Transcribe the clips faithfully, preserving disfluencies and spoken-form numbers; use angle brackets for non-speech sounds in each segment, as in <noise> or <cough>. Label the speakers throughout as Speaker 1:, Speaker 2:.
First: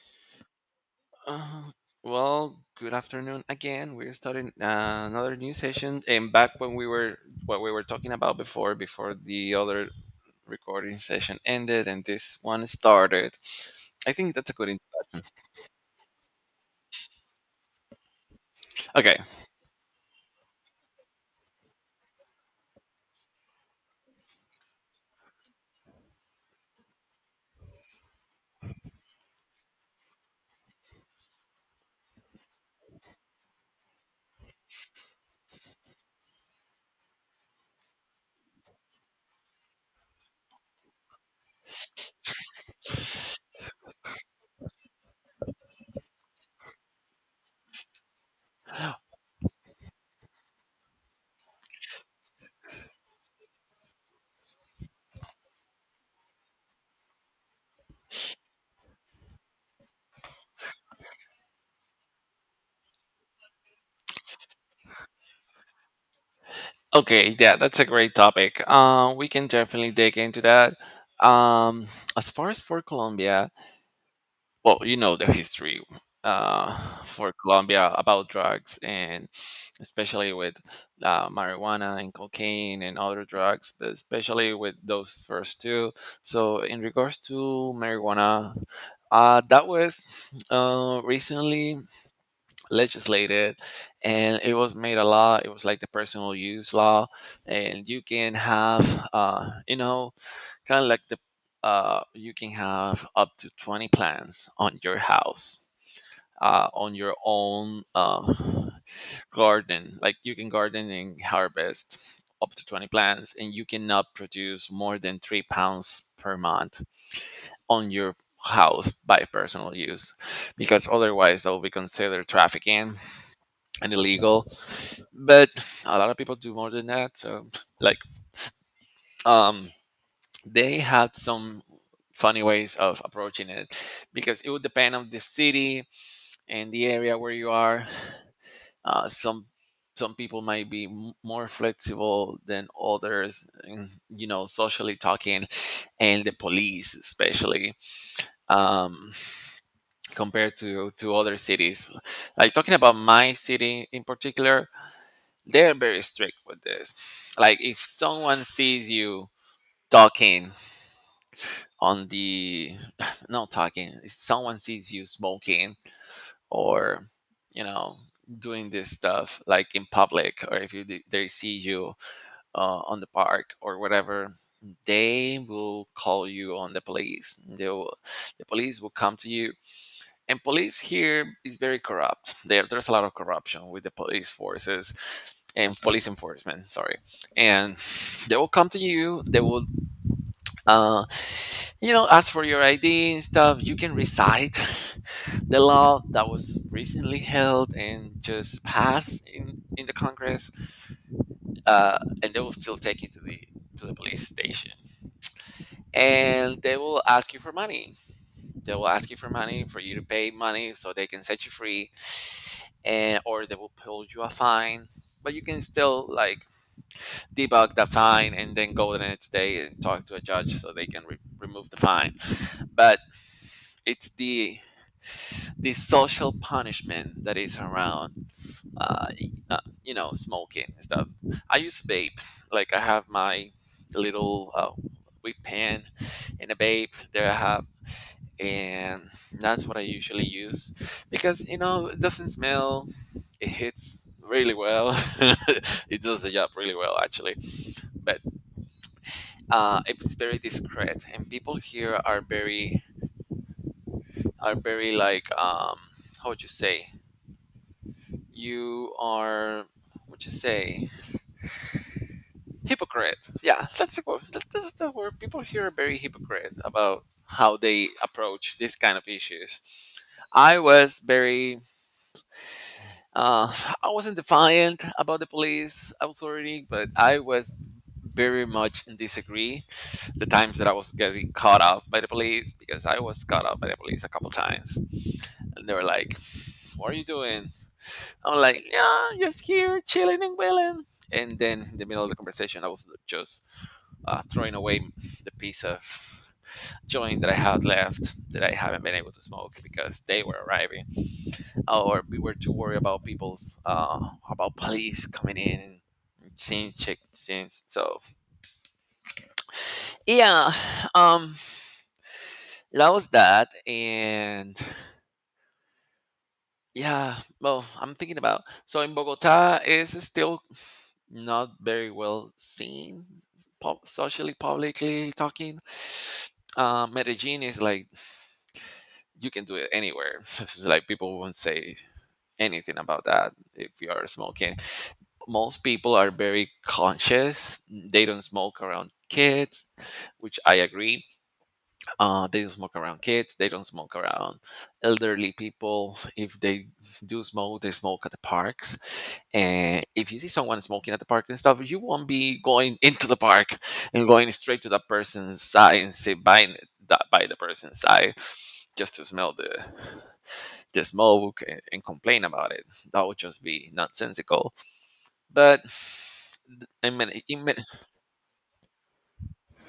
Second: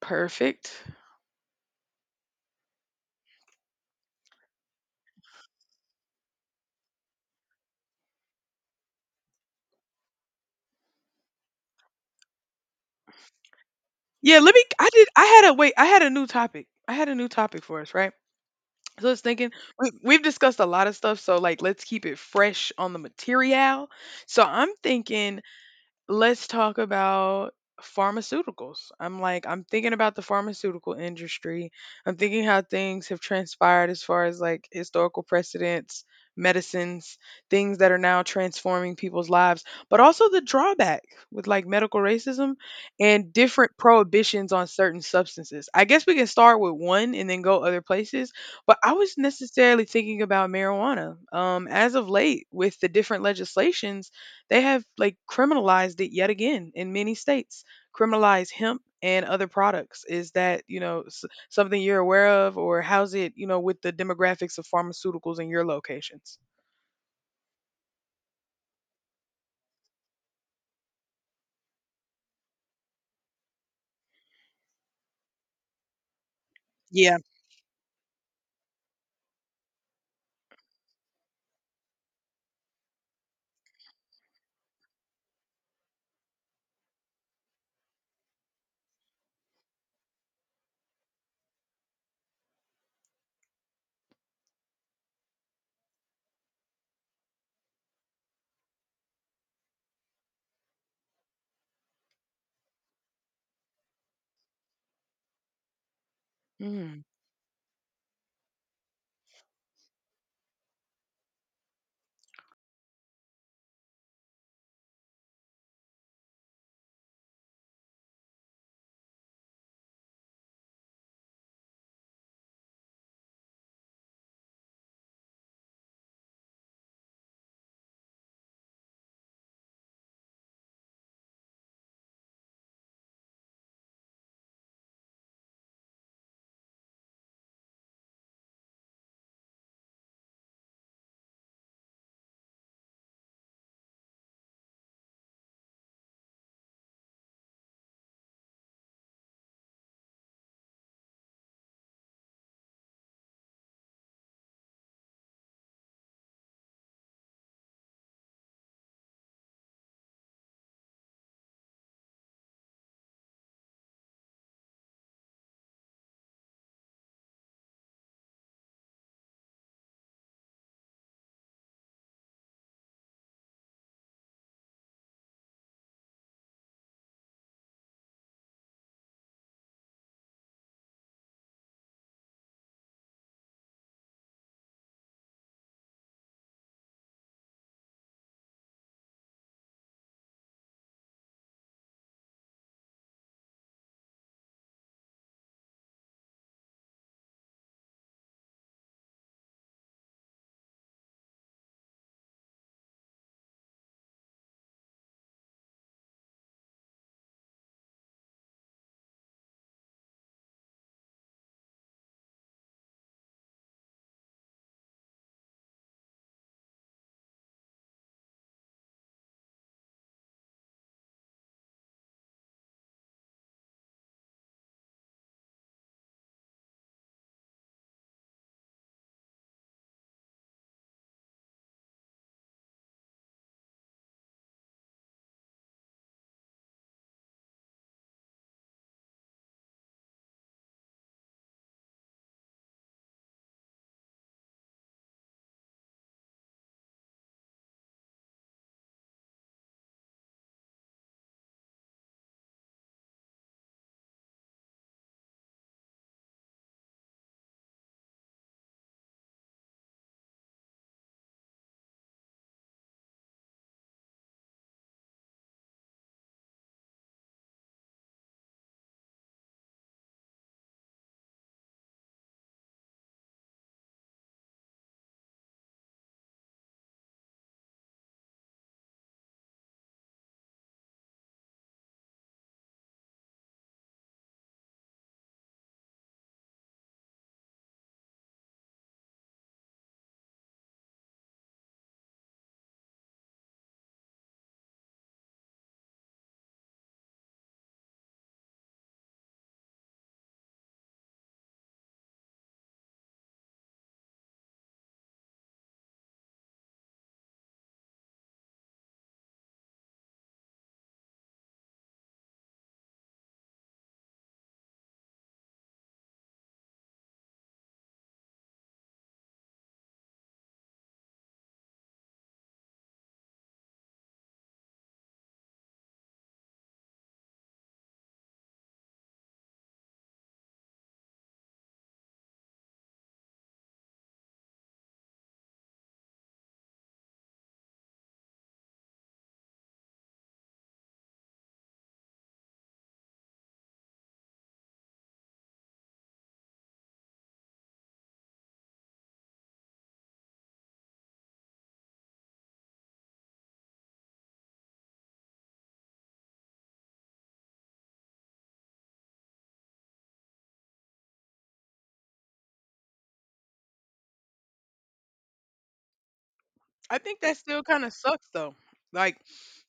Speaker 1: Perfect.
Speaker 2: Uh, well, good afternoon again. We're starting uh, another new session. And back when we were what we were talking about before, before the other recording session ended and this one started, I think
Speaker 1: Yeah,
Speaker 2: that's
Speaker 1: let
Speaker 2: a
Speaker 1: me
Speaker 2: good
Speaker 1: I did I
Speaker 2: introduction.
Speaker 1: had a wait, I had a new topic. I had a new topic for us, right? So I
Speaker 2: Okay,
Speaker 1: was thinking we we've discussed a lot of stuff, so like let's keep it fresh on the material. So I'm thinking let's talk about pharmaceuticals. I'm like, I'm thinking about the pharmaceutical industry. I'm thinking how things have transpired as far as like historical precedents, medicines, things that are now transforming people's lives, but also the drawback with like medical racism and different prohibitions on certain substances. I guess we can start with one and then go other places, but I was necessarily thinking about marijuana. Um, as of late, with the different legislations they have like criminalized it yet again in many states. Criminalize hemp and other products. Is that, you know, s- something you're aware of or how's it, you know, with the demographics of pharmaceuticals in your locations?
Speaker 2: okay, yeah, that's a great topic. Uh, we can definitely dig into that. Um, as far as for Colombia, well, you know the history uh,
Speaker 1: Yeah.
Speaker 2: for Colombia about drugs and especially with uh, marijuana and cocaine and other drugs, but especially with those first two. So, in regards to marijuana, uh, that was uh, recently legislated and it was made a law. It was like the personal use law, and you can have, uh, you know, kind of like the uh, you can have up to twenty plants on your house uh, on
Speaker 1: Mm.
Speaker 2: your own uh, garden, like you can garden and harvest up to twenty plants, and you cannot produce more than three pounds per month on your house by personal use, because otherwise that will be considered trafficking and illegal. But a lot of people do more than that, so like um they have some funny ways of approaching it, because it would depend on the city and the area where you are. uh, some some people might be m- more flexible than others in, you know socially talking, and the police especially. um, Compared to to other cities, like talking about my city in particular, they're very strict with this. Like if someone sees you talking on the <sighs> not talking, if someone sees you smoking or, you know, doing this stuff like in public, or if you d- they see you uh, on the park or whatever, they will call you on the police, they will, the police will come to you. And police here is very corrupt, there there's a lot of corruption with the police forces and police enforcement, sorry. And they will come to you, they will uh, you know, as for your I D and stuff, you can recite <laughs> the law that was recently held and just passed in, in the Congress. Uh, and they will still take you to the to the police station, and they will ask you for money. They will ask you for money for you to pay money so they can set you free, and or they will pull you a fine. But you can still like debug the fine and then go the next day and talk to a judge so they can re- remove the fine. But it's the the social punishment that is around, uh, y- uh, you know, smoking and stuff. I use vape. Like I have my little uh, weed pen and a vape there I have, and that's what I usually use because you know it doesn't smell. It hits really well. <laughs> It does the job really well, actually. But uh, it's very discreet, and people here are very are very like um, how would you say, you are, what you say, hypocrite. Yeah, that's the word that, that's the word. People here are very hypocrite about how they approach these kind of issues. I was very uh, i wasn't defiant about the police authority, but I was very much in disagree the times that I was getting caught up by the police, because I was caught up by the police a couple times. And they were like, what are you doing? I'm like, yeah, just here chilling and willing. And then in the middle of the conversation, I was just uh, throwing away the piece of joint that I had left, that I haven't been able to smoke because they were arriving, or we were too worried about people's uh, about police coming in and seeing check scenes. So yeah, um, that was that, and yeah, well, I'm thinking about, so, in Bogota is still not very well seen, pub- socially publicly talking. Uh, medellin is like you can do it anywhere. <laughs> It's like people won't say anything about that if you are smoking. Most people are very conscious, they don't smoke around kids, which I agree. Uh, they don't smoke around kids, they don't smoke around elderly people. If they do smoke, they smoke at the parks. And if you see someone smoking at the park and stuff, you won't be going into the park and going straight to that person's side and sit by that by the person's side, just to smell the the smoke, and, and complain about it. That would just be nonsensical. But in
Speaker 1: I think
Speaker 2: many,
Speaker 1: that
Speaker 2: in
Speaker 1: still
Speaker 2: many,
Speaker 1: kind of sucks though. Like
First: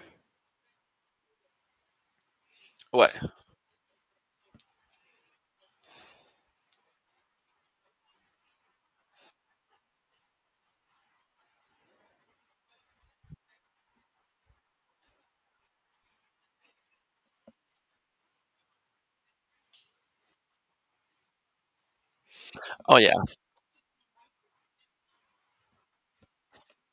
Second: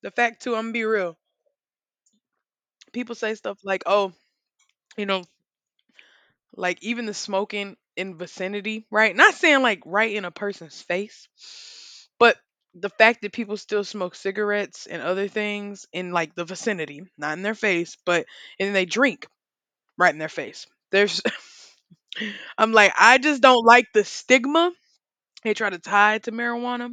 Speaker 1: the fact too, I'm gonna be real.
Speaker 2: what?
Speaker 1: People say stuff like, "Oh, you know, like even the smoking in vicinity, right? Not saying like right in a person's face, but the fact that people still smoke cigarettes and other things in like the vicinity, not in their face, but and then they drink right in their face." There's <laughs> I'm like,
Speaker 2: Oh yeah,
Speaker 1: I just don't like the stigma they try to tie to marijuana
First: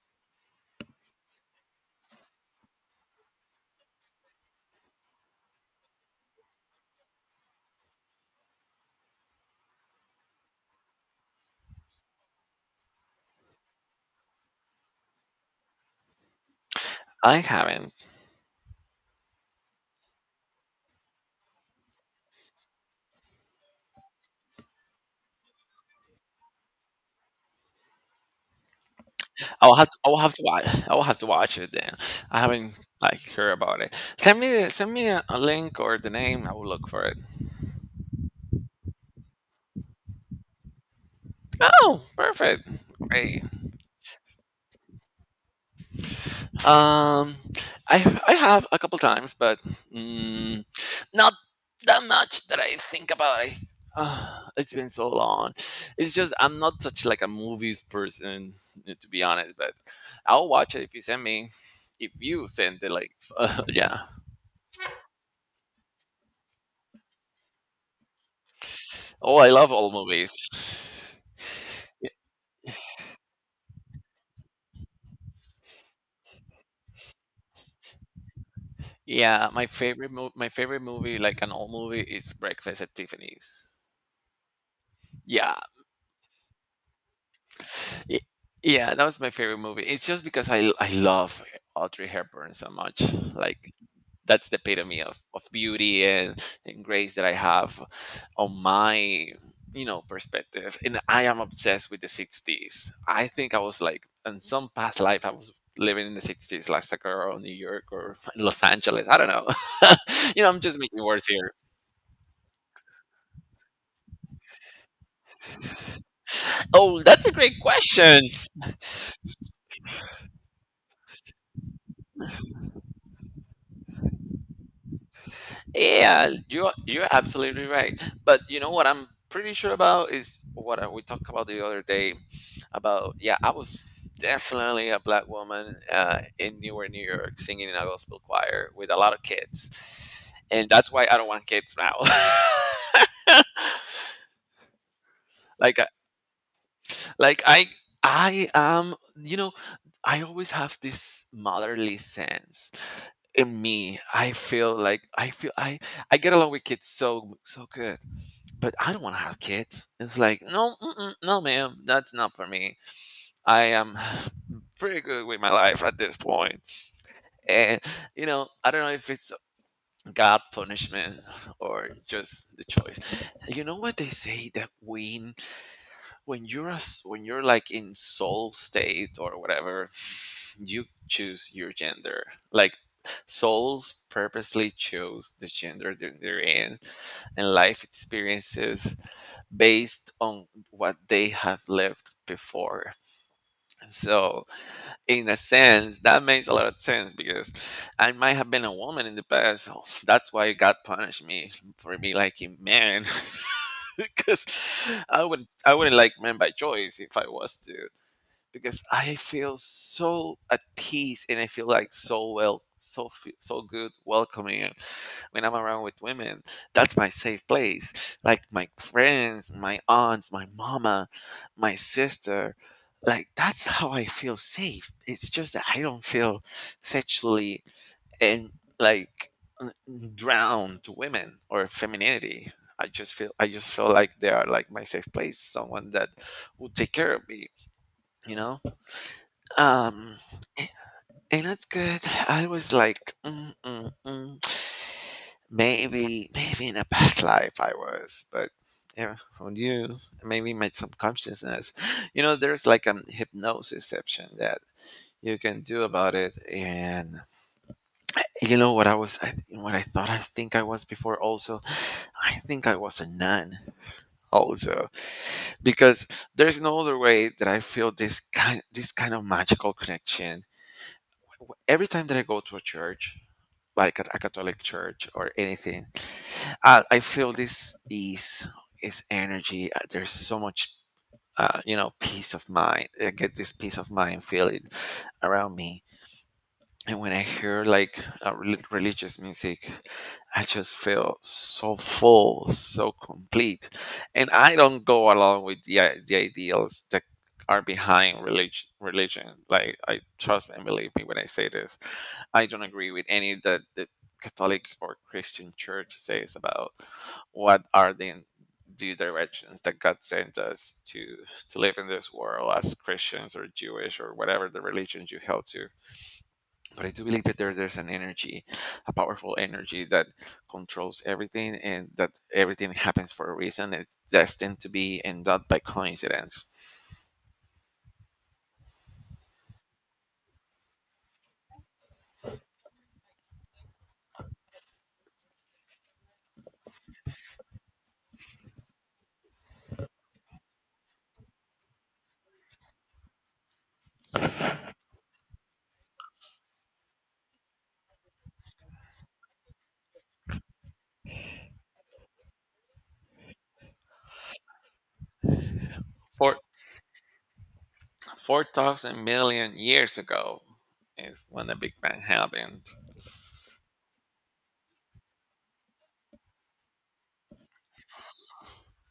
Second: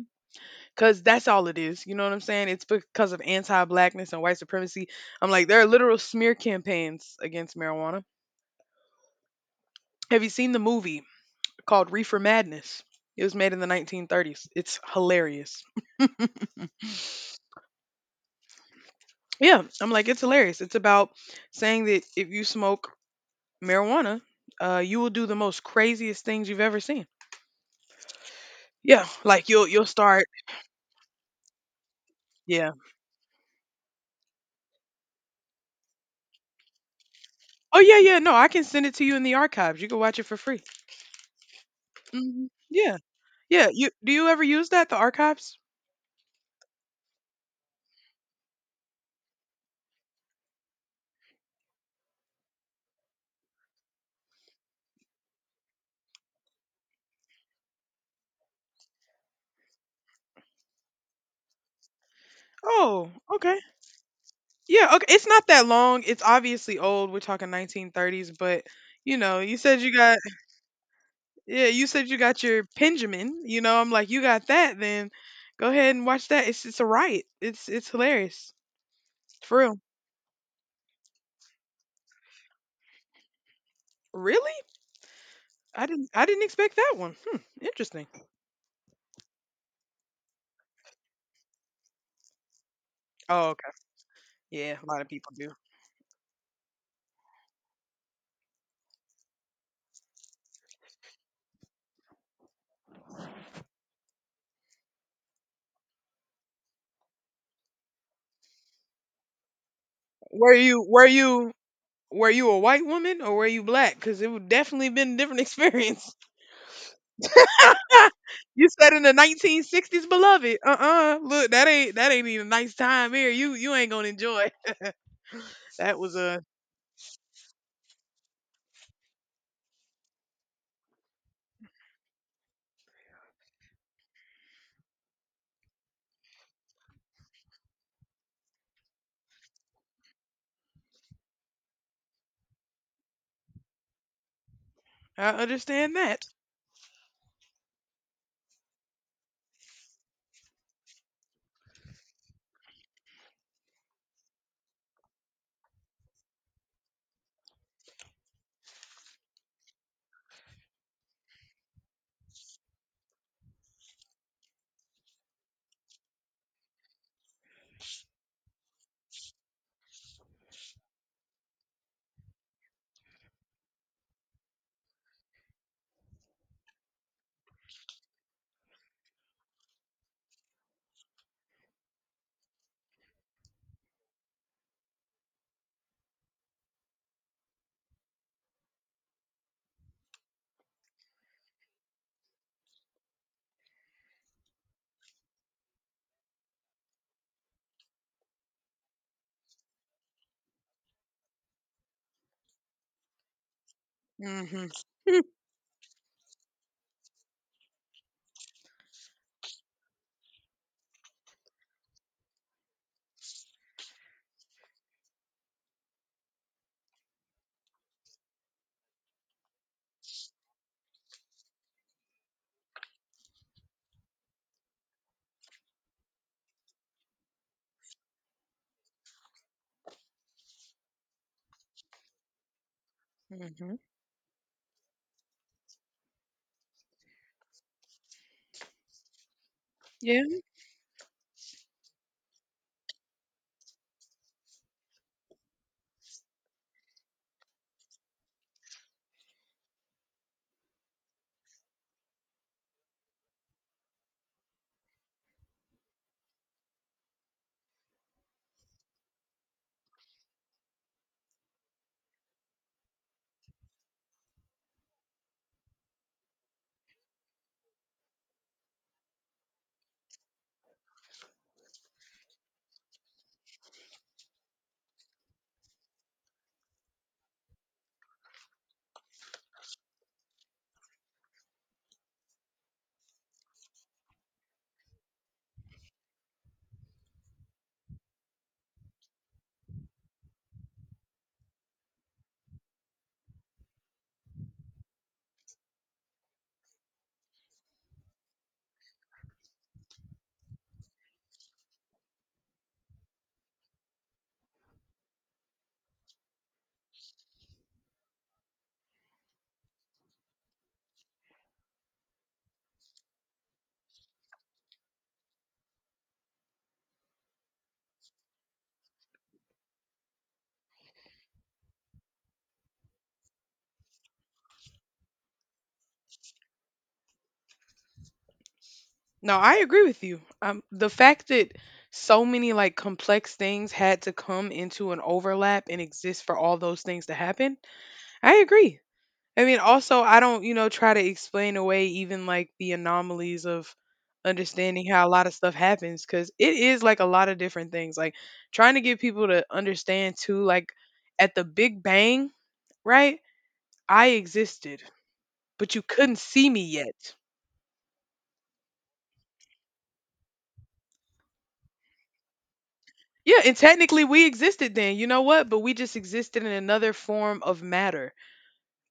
Speaker 1: because that's all it is. You know what I'm saying? It's because of anti blackness and white supremacy. I'm like, there are literal smear campaigns against marijuana. Have you seen the movie called Reefer Madness. It was made in the nineteen thirties. It's hilarious.
Speaker 2: I haven't.
Speaker 1: Yeah, I'm like, it's hilarious. It's about saying that if you smoke marijuana, uh, you will do the most craziest things you've ever seen. Yeah, like you'll
Speaker 2: I will
Speaker 1: you'll
Speaker 2: have to, I will
Speaker 1: start.
Speaker 2: have to watch. I will have to watch it then. I
Speaker 1: Yeah.
Speaker 2: haven't like heard about it. Send me the- send me a, a link or the name. I will look for it.
Speaker 1: Oh yeah, yeah. No, I can send it to you in the archives. You can watch it for free.
Speaker 2: Oh,
Speaker 1: Hmm.
Speaker 2: perfect.
Speaker 1: Yeah,
Speaker 2: Great.
Speaker 1: yeah. You do you ever use that the archives?
Speaker 2: Um, I I have a couple times, but mm, not that much that I think about it. Ah, it's been so long. It's just I'm not such like a movies person, uh, to be honest. But I'll watch it if you send me. If you send the
Speaker 1: Oh,
Speaker 2: like, <laughs>
Speaker 1: okay.
Speaker 2: uh, yeah.
Speaker 1: Yeah, okay. It's not that long. It's obviously old. We're talking nineteen thirties, but you
Speaker 2: Oh,
Speaker 1: know,
Speaker 2: I
Speaker 1: you
Speaker 2: love
Speaker 1: said you
Speaker 2: all
Speaker 1: got.
Speaker 2: movies.
Speaker 1: Yeah, you said you got your Benjamin. You know, I'm like, you got that, then go ahead and watch that. It's it's a riot. It's it's hilarious.
Speaker 2: Yeah,
Speaker 1: For
Speaker 2: my
Speaker 1: real.
Speaker 2: favorite mo- my favorite movie, like an old movie, is Breakfast at Tiffany's.
Speaker 1: Really?
Speaker 2: Yeah,
Speaker 1: I didn't I didn't expect that one. Hmm. Interesting.
Speaker 2: Y- Yeah, that was my favorite movie. It's just because I I love Audrey Hepburn so much.
Speaker 1: Oh,
Speaker 2: Like
Speaker 1: okay.
Speaker 2: that's the
Speaker 1: Yeah, a lot
Speaker 2: epitome
Speaker 1: of
Speaker 2: of,
Speaker 1: people
Speaker 2: of
Speaker 1: do.
Speaker 2: beauty and, and grace that I have on my, you know perspective. And I am obsessed with the sixties. I think I was like in some past life I was living in the sixties, like a girl in New York or <laughs> Los Angeles. I don't know. <laughs> You know,
Speaker 1: Were
Speaker 2: I'm just
Speaker 1: you
Speaker 2: making
Speaker 1: were
Speaker 2: words
Speaker 1: you
Speaker 2: here.
Speaker 1: were you a white woman or were you black? Because it would definitely been a different experience.
Speaker 2: Oh, that's a great
Speaker 1: <laughs>
Speaker 2: question.
Speaker 1: You said in the nineteen sixties, beloved. Uh-uh. Look, that ain't that ain't even a nice time here. You you ain't gonna enjoy. That was
Speaker 2: Yeah,
Speaker 1: a.
Speaker 2: you you're absolutely right. But you know what I'm pretty sure about is what I- we talked about the other day about, yeah, I was definitely a black woman uh, in Newark, New York, singing in a gospel choir with a lot of kids, and that's why I don't want kids now. <laughs>
Speaker 1: I
Speaker 2: like I-
Speaker 1: understand that.
Speaker 2: like I I am, you know I always have this motherly sense in me. I feel like I feel I I get along with kids so so good, but I don't want to have kids. It's like, no, mm-mm, no, ma'am, that's not for me. I am <sighs> pretty good with my life at this point. And, you know, I don't know if it's God punishment or just the choice. You know what they say, that when, when you're, a s when you're like in soul state or whatever, you choose your gender. Like, souls purposely chose the gender that they're in and life experiences based on what they have lived before. So, in a sense, that makes a lot of sense because I might have been a woman in the past. <sighs> So that's why God punished me for me liking men, <laughs> because
Speaker 1: Mm-hmm. Hmm.
Speaker 2: I would I wouldn't like men by choice if I was to, because I feel so at peace and I feel like so well, so fe- so good, welcoming when I'm around with women. That's my safe place. Like my friends, my aunts, my mama, my sister. Like that's how I feel safe. It's just that I don't feel sexually and, like, n- n- drawn to women or femininity. I just
Speaker 1: <laughs>
Speaker 2: feel I just
Speaker 1: Hmm.
Speaker 2: feel like they are like my safe place, someone that will take care of me, you know? Um
Speaker 1: Yeah.
Speaker 2: and that's good. I was like, mm, mm, mm. Maybe, maybe in a past <laughs> life I was, but yeah, on you, maybe made some consciousness. <gasps> You know, there's like a hypnosisception that you can do about it. And you know what I was, I, what I thought I think I was before also, I think I was a nun also, because there's no other way that I feel this kind this kind of magical connection. Every time that I go to a church, like a, a Catholic church or anything, I, I feel this ease, is energy. uh, There's so much, uh, you know, peace of mind. I get this peace of mind feeling around me, and when I hear like uh, rel- religious music, I just feel so full, so complete, and I don't go along with the i- the ideals that are behind religion. Religion, like, I trust and believe me when I say this, I don't agree with any that the Catholic or Christian Church says about what are the the directions that God sent us to to live in this world as Christians or Jewish or whatever the religion you held to. But I do believe that there, there's an energy, a powerful energy that controls everything, and that everything happens for a reason. It's destined to be and not by coincidence.
Speaker 1: No, I agree with you. Um, the fact that so many like complex things had to come into an overlap and exist for all those things to happen, I agree. I mean, also, I don't, you know, try to explain away even like the anomalies of understanding how a lot of stuff happens because it is like a lot of different things. Like trying to get people to understand too, like at the Big Bang, right? I existed, but you couldn't
Speaker 2: Four
Speaker 1: see me yet.
Speaker 2: four thousand million years ago is when the Big Bang happened.
Speaker 1: Yeah, and technically we existed then. You know what? But we just existed in another form of matter,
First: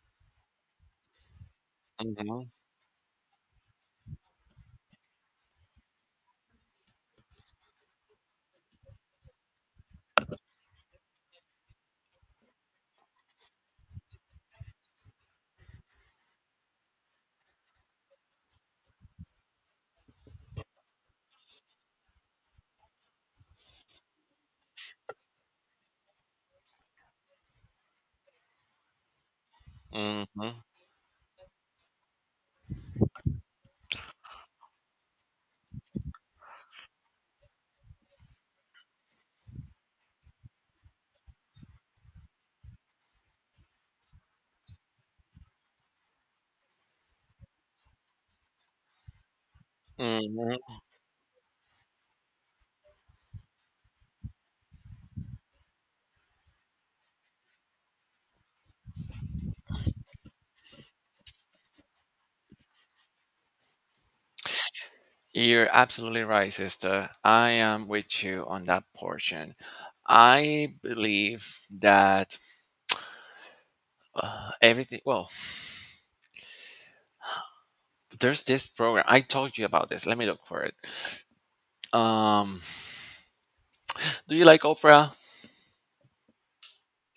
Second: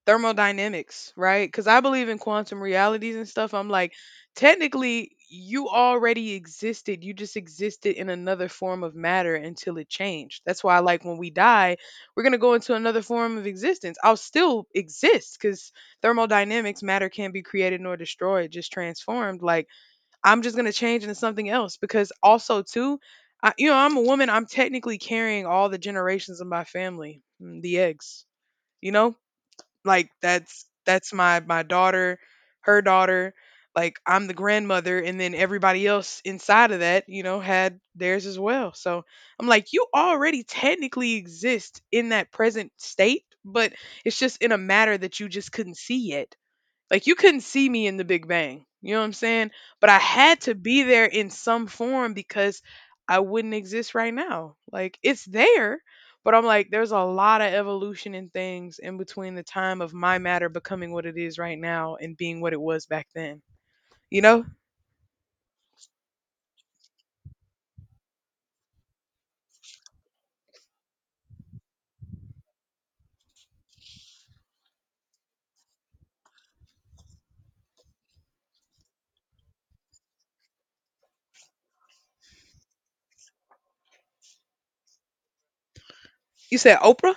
Speaker 1: thermodynamics, right? Because I believe in
Speaker 2: Mhm.
Speaker 1: quantum realities and stuff. I'm like, technically, you already existed. You just existed in another form of matter until it changed. That's why, like, when we die, we're going to go into another form of existence. I'll still exist because thermodynamics, matter can't be created nor destroyed, just transformed. Like, I'm just gonna change into something else because also too, I, you know, I'm a woman. I'm technically carrying all the generations of my family, mm, the eggs. You know, like
Speaker 2: Mhm,
Speaker 1: that's that's my my daughter, her daughter. Like I'm the grandmother, and then everybody else inside of that, you know, had theirs as well. So I'm like, you already technically exist in that present state, but it's just in a matter that you just couldn't see yet. Like you couldn't see me in the Big Bang. You know what I'm saying? But I had to
Speaker 2: mhm.
Speaker 1: be there in some form because I wouldn't exist right now. Like it's there, but I'm like, there's a lot of evolution in things in between the time of my matter becoming what it is right now and being what it was back then. You know?
Speaker 2: You're absolutely right, sister. I am with you on that portion. I believe that uh, everything, well, there's this program. I told you about this. Let me look for it. Um, do you like Oprah?
Speaker 1: You said Oprah?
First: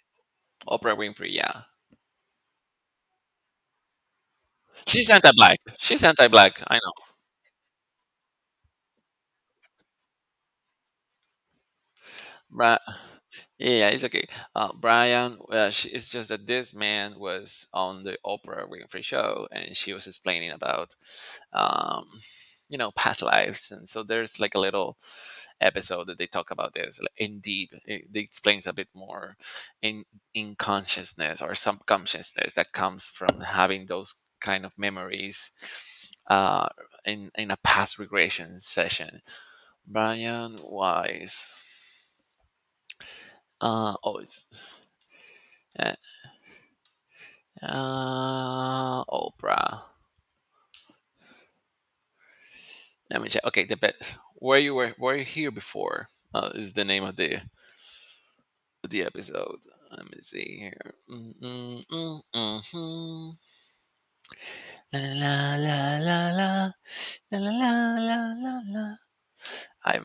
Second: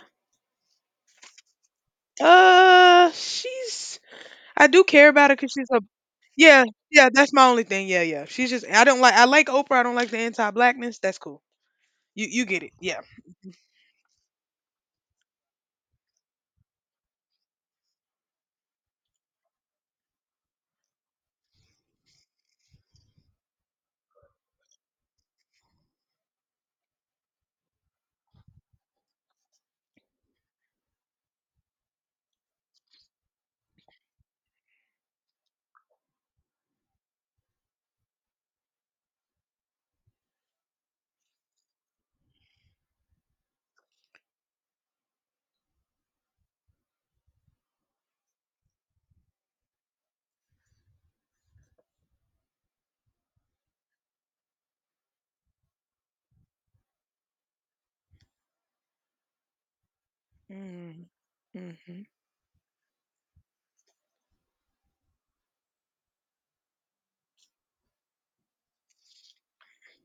Speaker 2: Oprah Winfrey, yeah.
Speaker 1: Uh, she's. I do care
Speaker 2: She's
Speaker 1: about her because
Speaker 2: anti-black.
Speaker 1: she's a.
Speaker 2: She's anti-black.
Speaker 1: Yeah,
Speaker 2: I
Speaker 1: yeah, that's my only thing. Yeah, yeah. She's just. I don't like. I like Oprah. I don't like the anti-blackness. That's cool. You you get it.
Speaker 2: Right.
Speaker 1: Yeah.
Speaker 2: Yeah, it's okay. Uh, Brian, well, she, it's just that this man was on the Oprah Winfrey show, and she was explaining about, um, you know, past lives, and so there's like a little episode that they talk about this like, in deep. It, it explains a bit more in in consciousness or subconsciousness that comes from having those kind of memories, uh, in in a past regression session. Brian Wise. Uh, oh, it's uh, uh, Oprah. Let me check. Okay, the best. Where you were, were you here before? Uh, is the name of the the episode. Let me see here. Mm, mm,
Speaker 1: Mm-hmm.
Speaker 2: mm, mhm. La la la la la la la la la. La. I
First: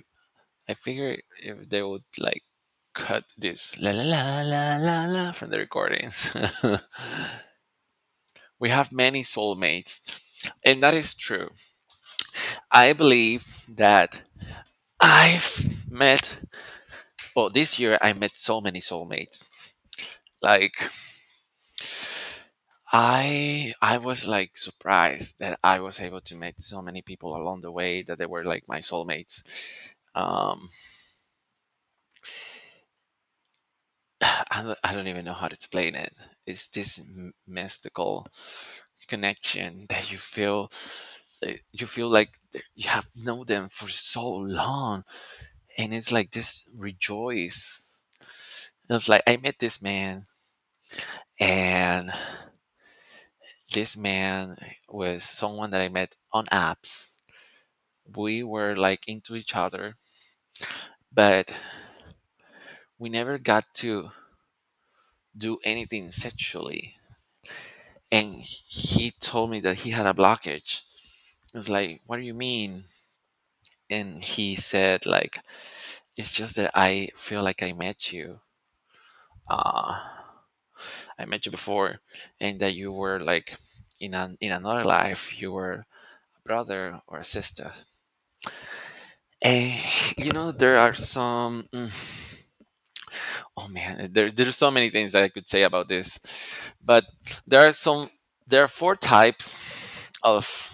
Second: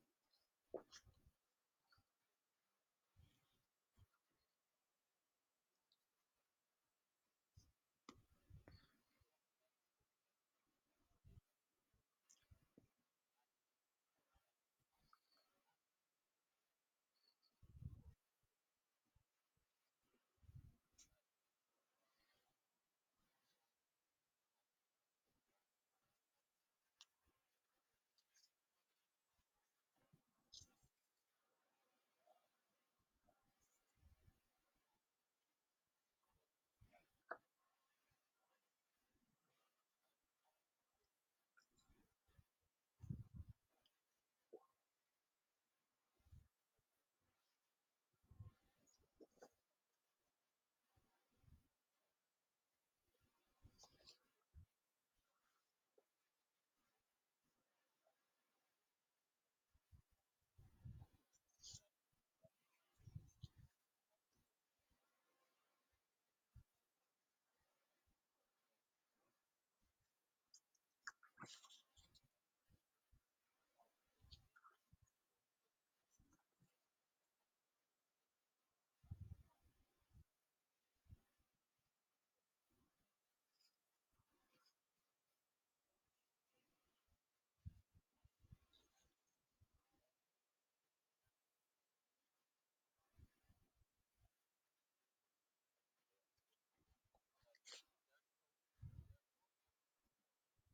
Speaker 2: I figure if they would like cut this la la la la la la from the recordings. <laughs> We have many soulmates, and that is true. I believe that I've met, well, this year I met so many soulmates. Like I I was like surprised that I was able to meet so many people along the way that they were like my soulmates. Um <sighs> I, don't- I don't even know how to explain it. It's this m- mystical connection that you feel, uh, you feel like th- you have known them for so long, and it's like this rejoice. It's like I met this man, and this man was someone that I met on apps. We were like into each other, but we never got to do anything sexually. And he told me that he had a blockage. I was like, "What do you mean?" And he said, like, it's just that I feel like I met you. Uh, I met you before, and that you were like in an in another life, you were a brother or a sister. And <laughs> you know, there are some mm, oh man, eh, there, there's so many things that I could say about this, but there are some, there are four types of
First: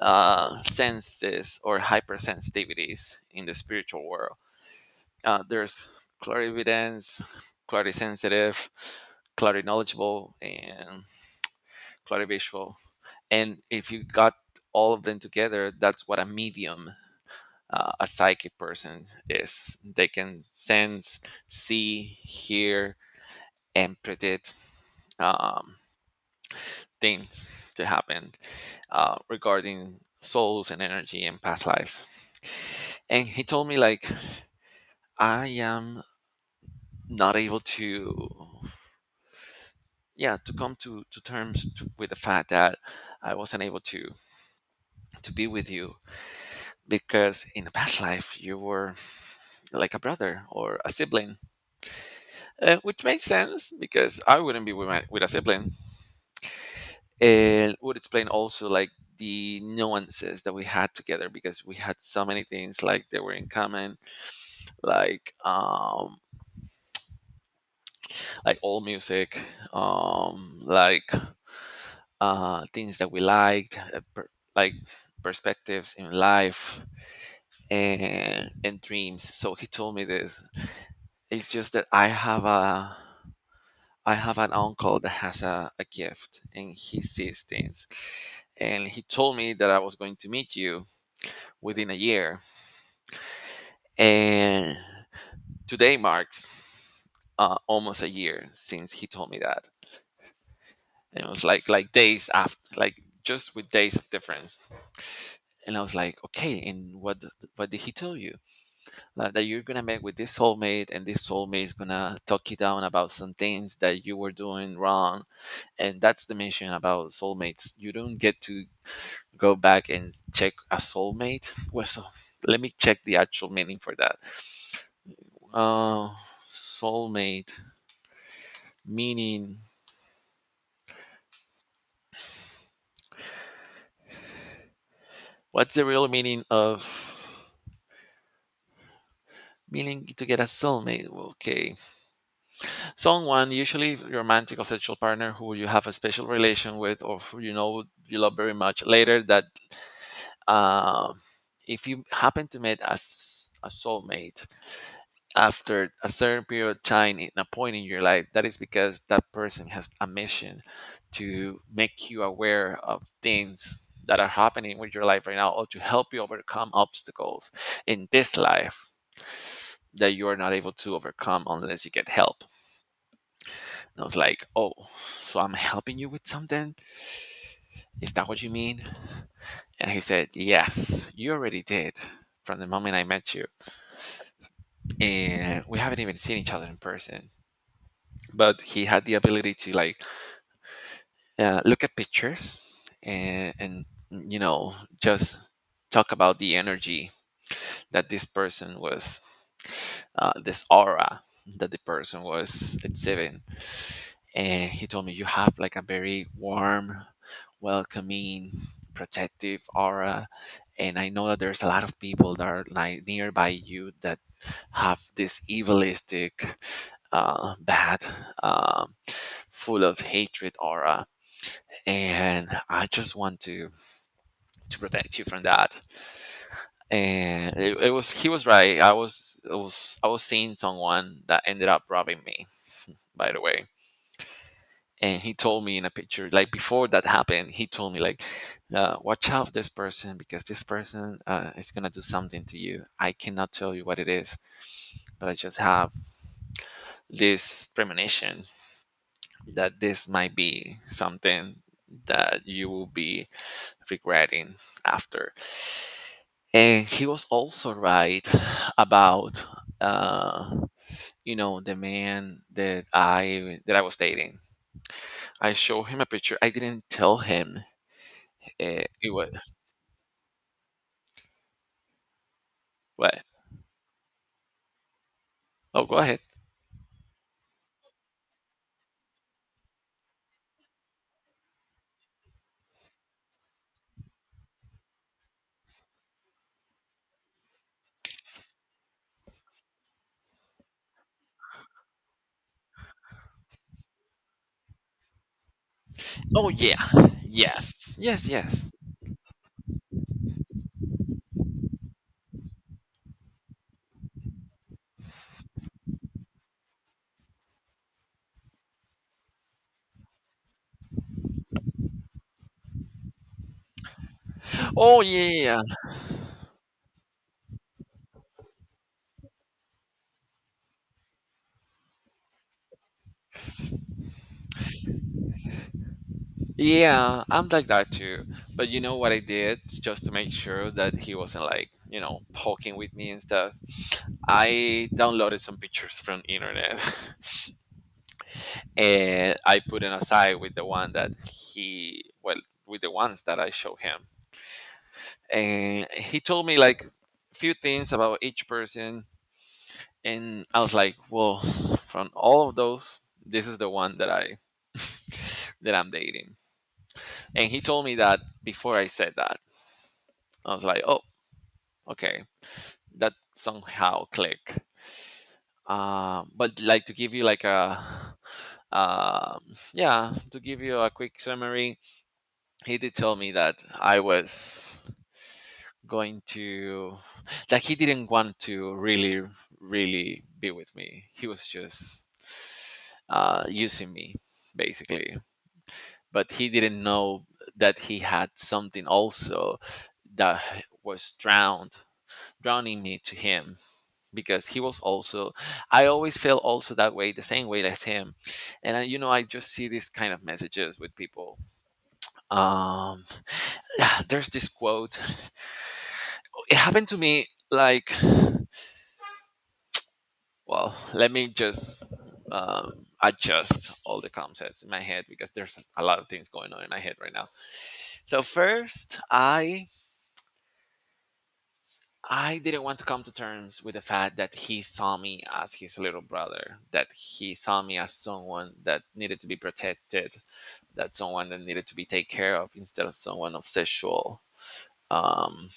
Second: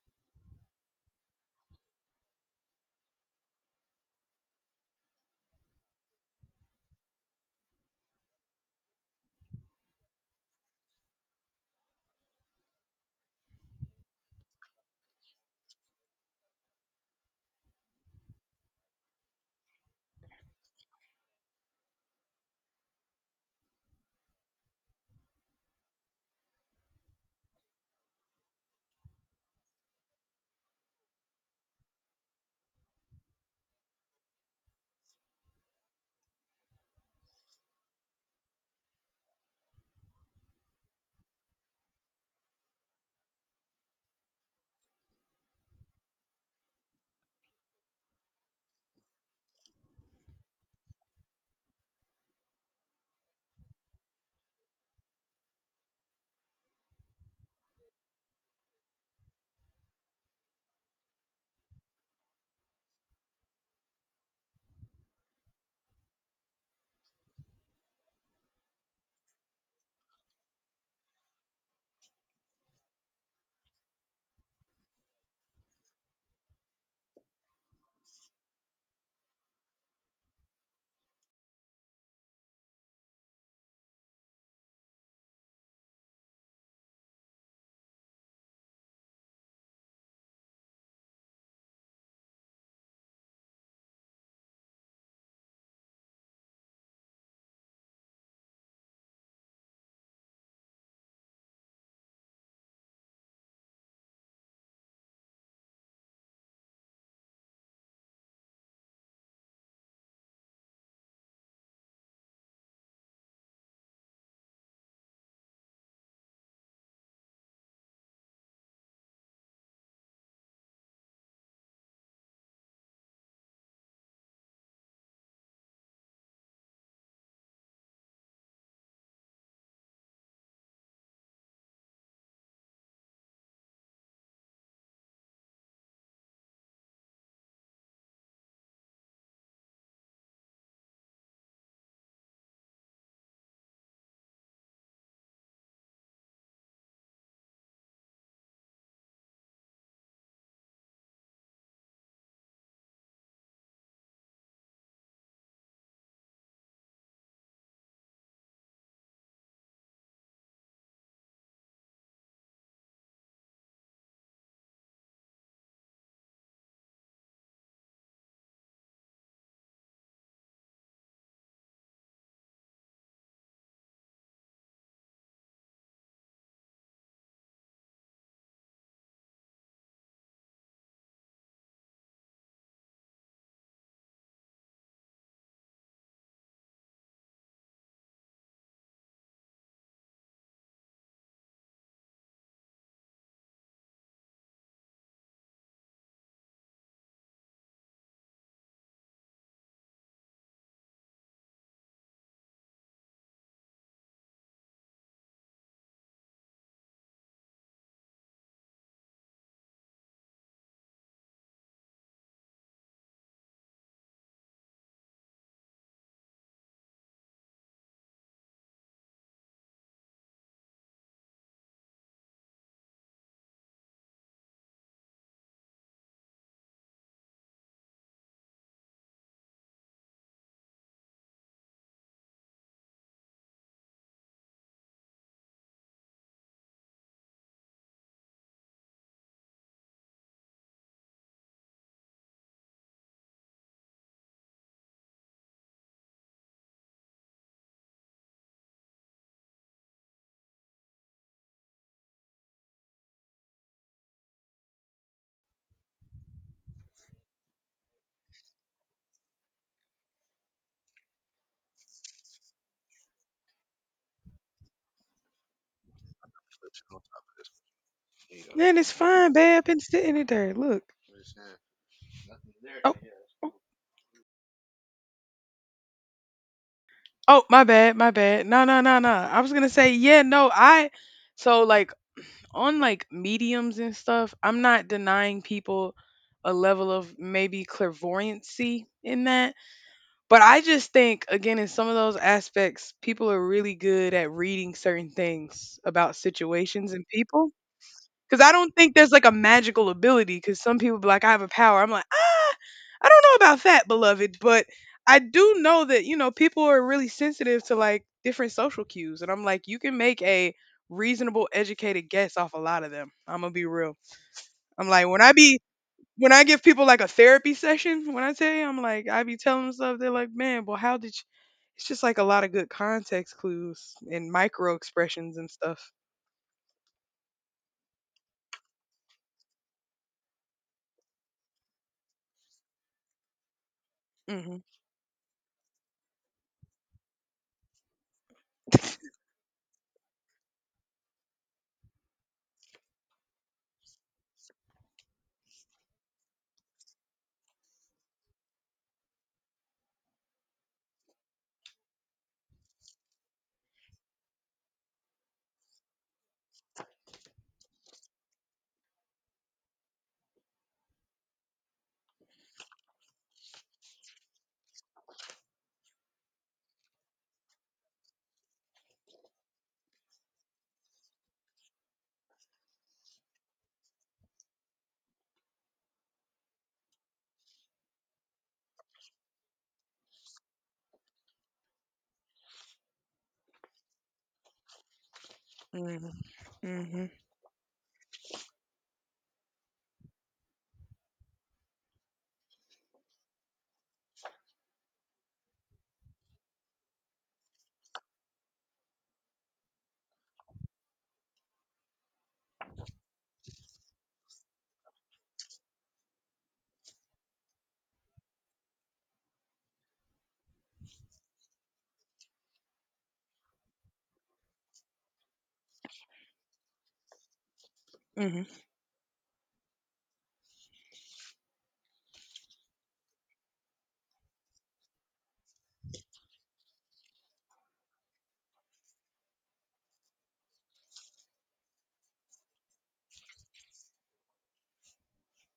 Speaker 2: uh, senses or hypersensitivities in the spiritual world. uh, there's clarividence, clarisensitive, clarinknowledgeable, and clarivisual. And if you got all of them together, that's what a medium, uh, a psychic person is. They can sense, see, hear, and predict, um, things to happen, uh, regarding souls and energy and past lives. And he told me, like, I am not able to, yeah, to come to to terms to, with the fact that I wasn't able to to be with you, because in the past life you were like a brother or a sibling, uh, which makes sense because I wouldn't be with my with a sibling, and would explain also like the nuances that we had together because we had so many things like that were in common, like um like all music, um like uh things that we liked, uh, per- like perspectives in life and and dreams. So he told me this, it's just that i have a I have an uncle that has a, a gift and he sees things, and he told me that I was going to meet you within a year. And today marks, uh, almost a year since he told me that. And it was like like days after, like just with days of difference. And I was like, okay, and what th- what did he tell you? That, that you're gonna meet with this soulmate, and this soulmate is gonna talk you down about some things that you were doing wrong. And that's the mission about soulmates. You don't get to go back and check a soulmate. <laughs> Well, so let me check the actual meaning for that. Uh, soulmate meaning, what's the real meaning of meaning to get a soulmate? Okay. Someone, usually romantic or sexual partner who you have a special relation with or who you know you love very much later, that uh, if you happen to meet a, s- a soulmate, after a certain period of time in a point in your life, that is because that person has a mission to make you aware of things that are happening with your life right now, or to help you overcome obstacles in this life that you are not able to overcome unless you get help. And I was like, oh, so I'm helping you with something, is that what you mean? And he said, yes, you already did, from the moment I met you. And we haven't even seen each other in person, but he had the ability to like uh, look at pictures, and, and you know, just talk about the energy that this person was, uh, this aura that the person was exhibiting. And he told me, you have like a very warm, welcoming, protective aura, and I know that there's a lot of people that are like nearby you that have this evilistic, uh, bad, um, full of hatred aura, and I just want to to protect you from that. And it, it was, he was right. I was, I was I was seeing someone that ended up robbing me, by the way. And he told me in a picture, like before that happened, he told me like, uh, "Watch out this person because this person uh, is gonna do something to you. I cannot tell you what it is, but I just have this premonition that this might be something that you will be regretting after." And he was also right <sighs> about uh you know the man that i that i was dating. I showed him a picture, I didn't tell him,
Speaker 1: Man,
Speaker 2: it,
Speaker 1: it's
Speaker 2: it was
Speaker 1: fine, babe. I've been sitting in there. Look. Nothing there. Oh,
Speaker 2: what?
Speaker 1: oh,
Speaker 2: Oh, go ahead.
Speaker 1: oh, my bad, my bad. No, no, no, no. I was gonna say, yeah, no, I. So like on like mediums and stuff, I'm not denying people a level of maybe clairvoyancy in that, but I just think again in some of those aspects, people are really good at reading certain things about
Speaker 2: Oh yeah,
Speaker 1: situations and people.
Speaker 2: yes, yes,
Speaker 1: Because I
Speaker 2: yes.
Speaker 1: don't think there's like a magical ability. Because some people be like, I have a power. I'm like, "Ah, I don't know about fat beloved, but I do know that, you know, people are really sensitive to like different social cues. And I'm like, you can make a reasonable, educated guess off a lot of them. I'm gonna be real. I'm
Speaker 2: Oh
Speaker 1: like, when I be
Speaker 2: yeah.
Speaker 1: when I give people like a therapy session, when I tell you, I'm like, I be telling them stuff, they're like, man, well, how did you? It's just like a lot of good context clues and micro expressions and stuff.
Speaker 2: Yeah, I'm like that too. But you know what I did just to make sure that he wasn't like, you know, poking with me and stuff,
Speaker 1: Mm-hmm.
Speaker 2: I downloaded some pictures from internet. <laughs> And I put it aside with the one that he, well, with the ones that I show him, and he told me like few things about each person, and I was like, well, from all of those, this is the one that I <laughs> that I'm dating. And he told me that before I said that. I was like, oh, okay, that somehow click. uh, but like to give you like a um, yeah, to give you a quick summary, he did tell me that I was going to, that he didn't want to really really be with me. He was just uh, using me, basically,
Speaker 1: Mm-hmm.
Speaker 2: but he didn't
Speaker 1: Mm-hmm.
Speaker 2: know that he had something also that was drowned drowning me to him, because he was also, I always feel also that way the same way as him. And I, you know, I just see these kind of messages with people. um <sighs> yeah, there's this quote, it happened to me like, well, let me just um, adjust all the concepts in my head because there's a lot of things going on in my head right now. So first, i i didn't want to come to terms with the fact that he saw me as his little brother, that he saw me as someone that needed to be protected, that someone that needed to be taken care of instead of someone of sexual, um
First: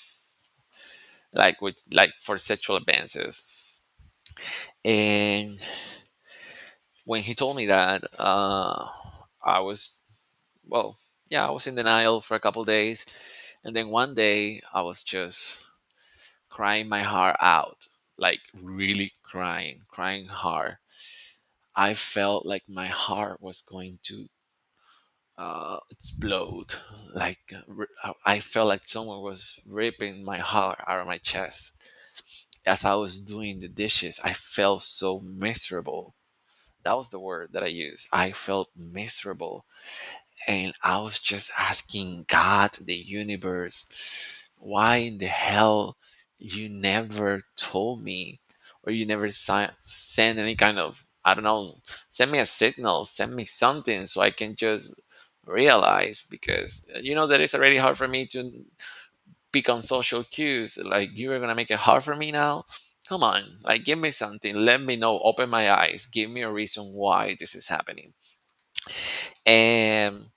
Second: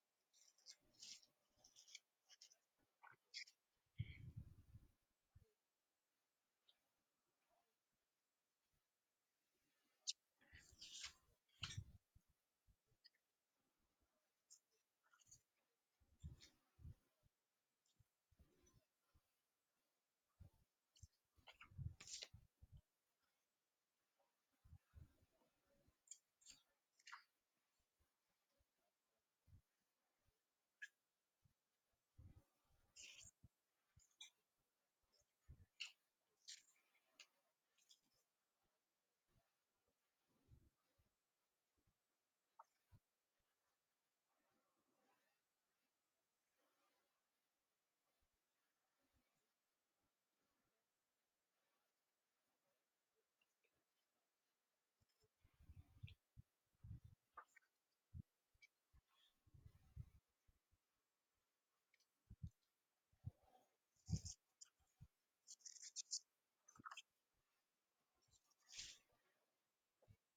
Speaker 2: like with like for sexual advances. And when he told me that, uh, I was, well, yeah, I was in denial for a couple days, and then one day I was just crying my heart out, like really crying, crying hard. I felt like my heart was going to uh, explode. Like uh, ri- I I felt like someone was ripping my heart out of my chest. As I was doing the dishes, I felt so miserable. That was the word that I used. I felt miserable. And I was just asking God, the universe, why in the hell you never told me or you never si- send any kind of, I don't know, send me a signal, send me something so I can just realize, because uh, you know that it's already hard for me to pick on social cues. Like, you are going to make it hard for me now? Come on, like, give me something. Let me know. Open my eyes. Give me a reason why this is happening. And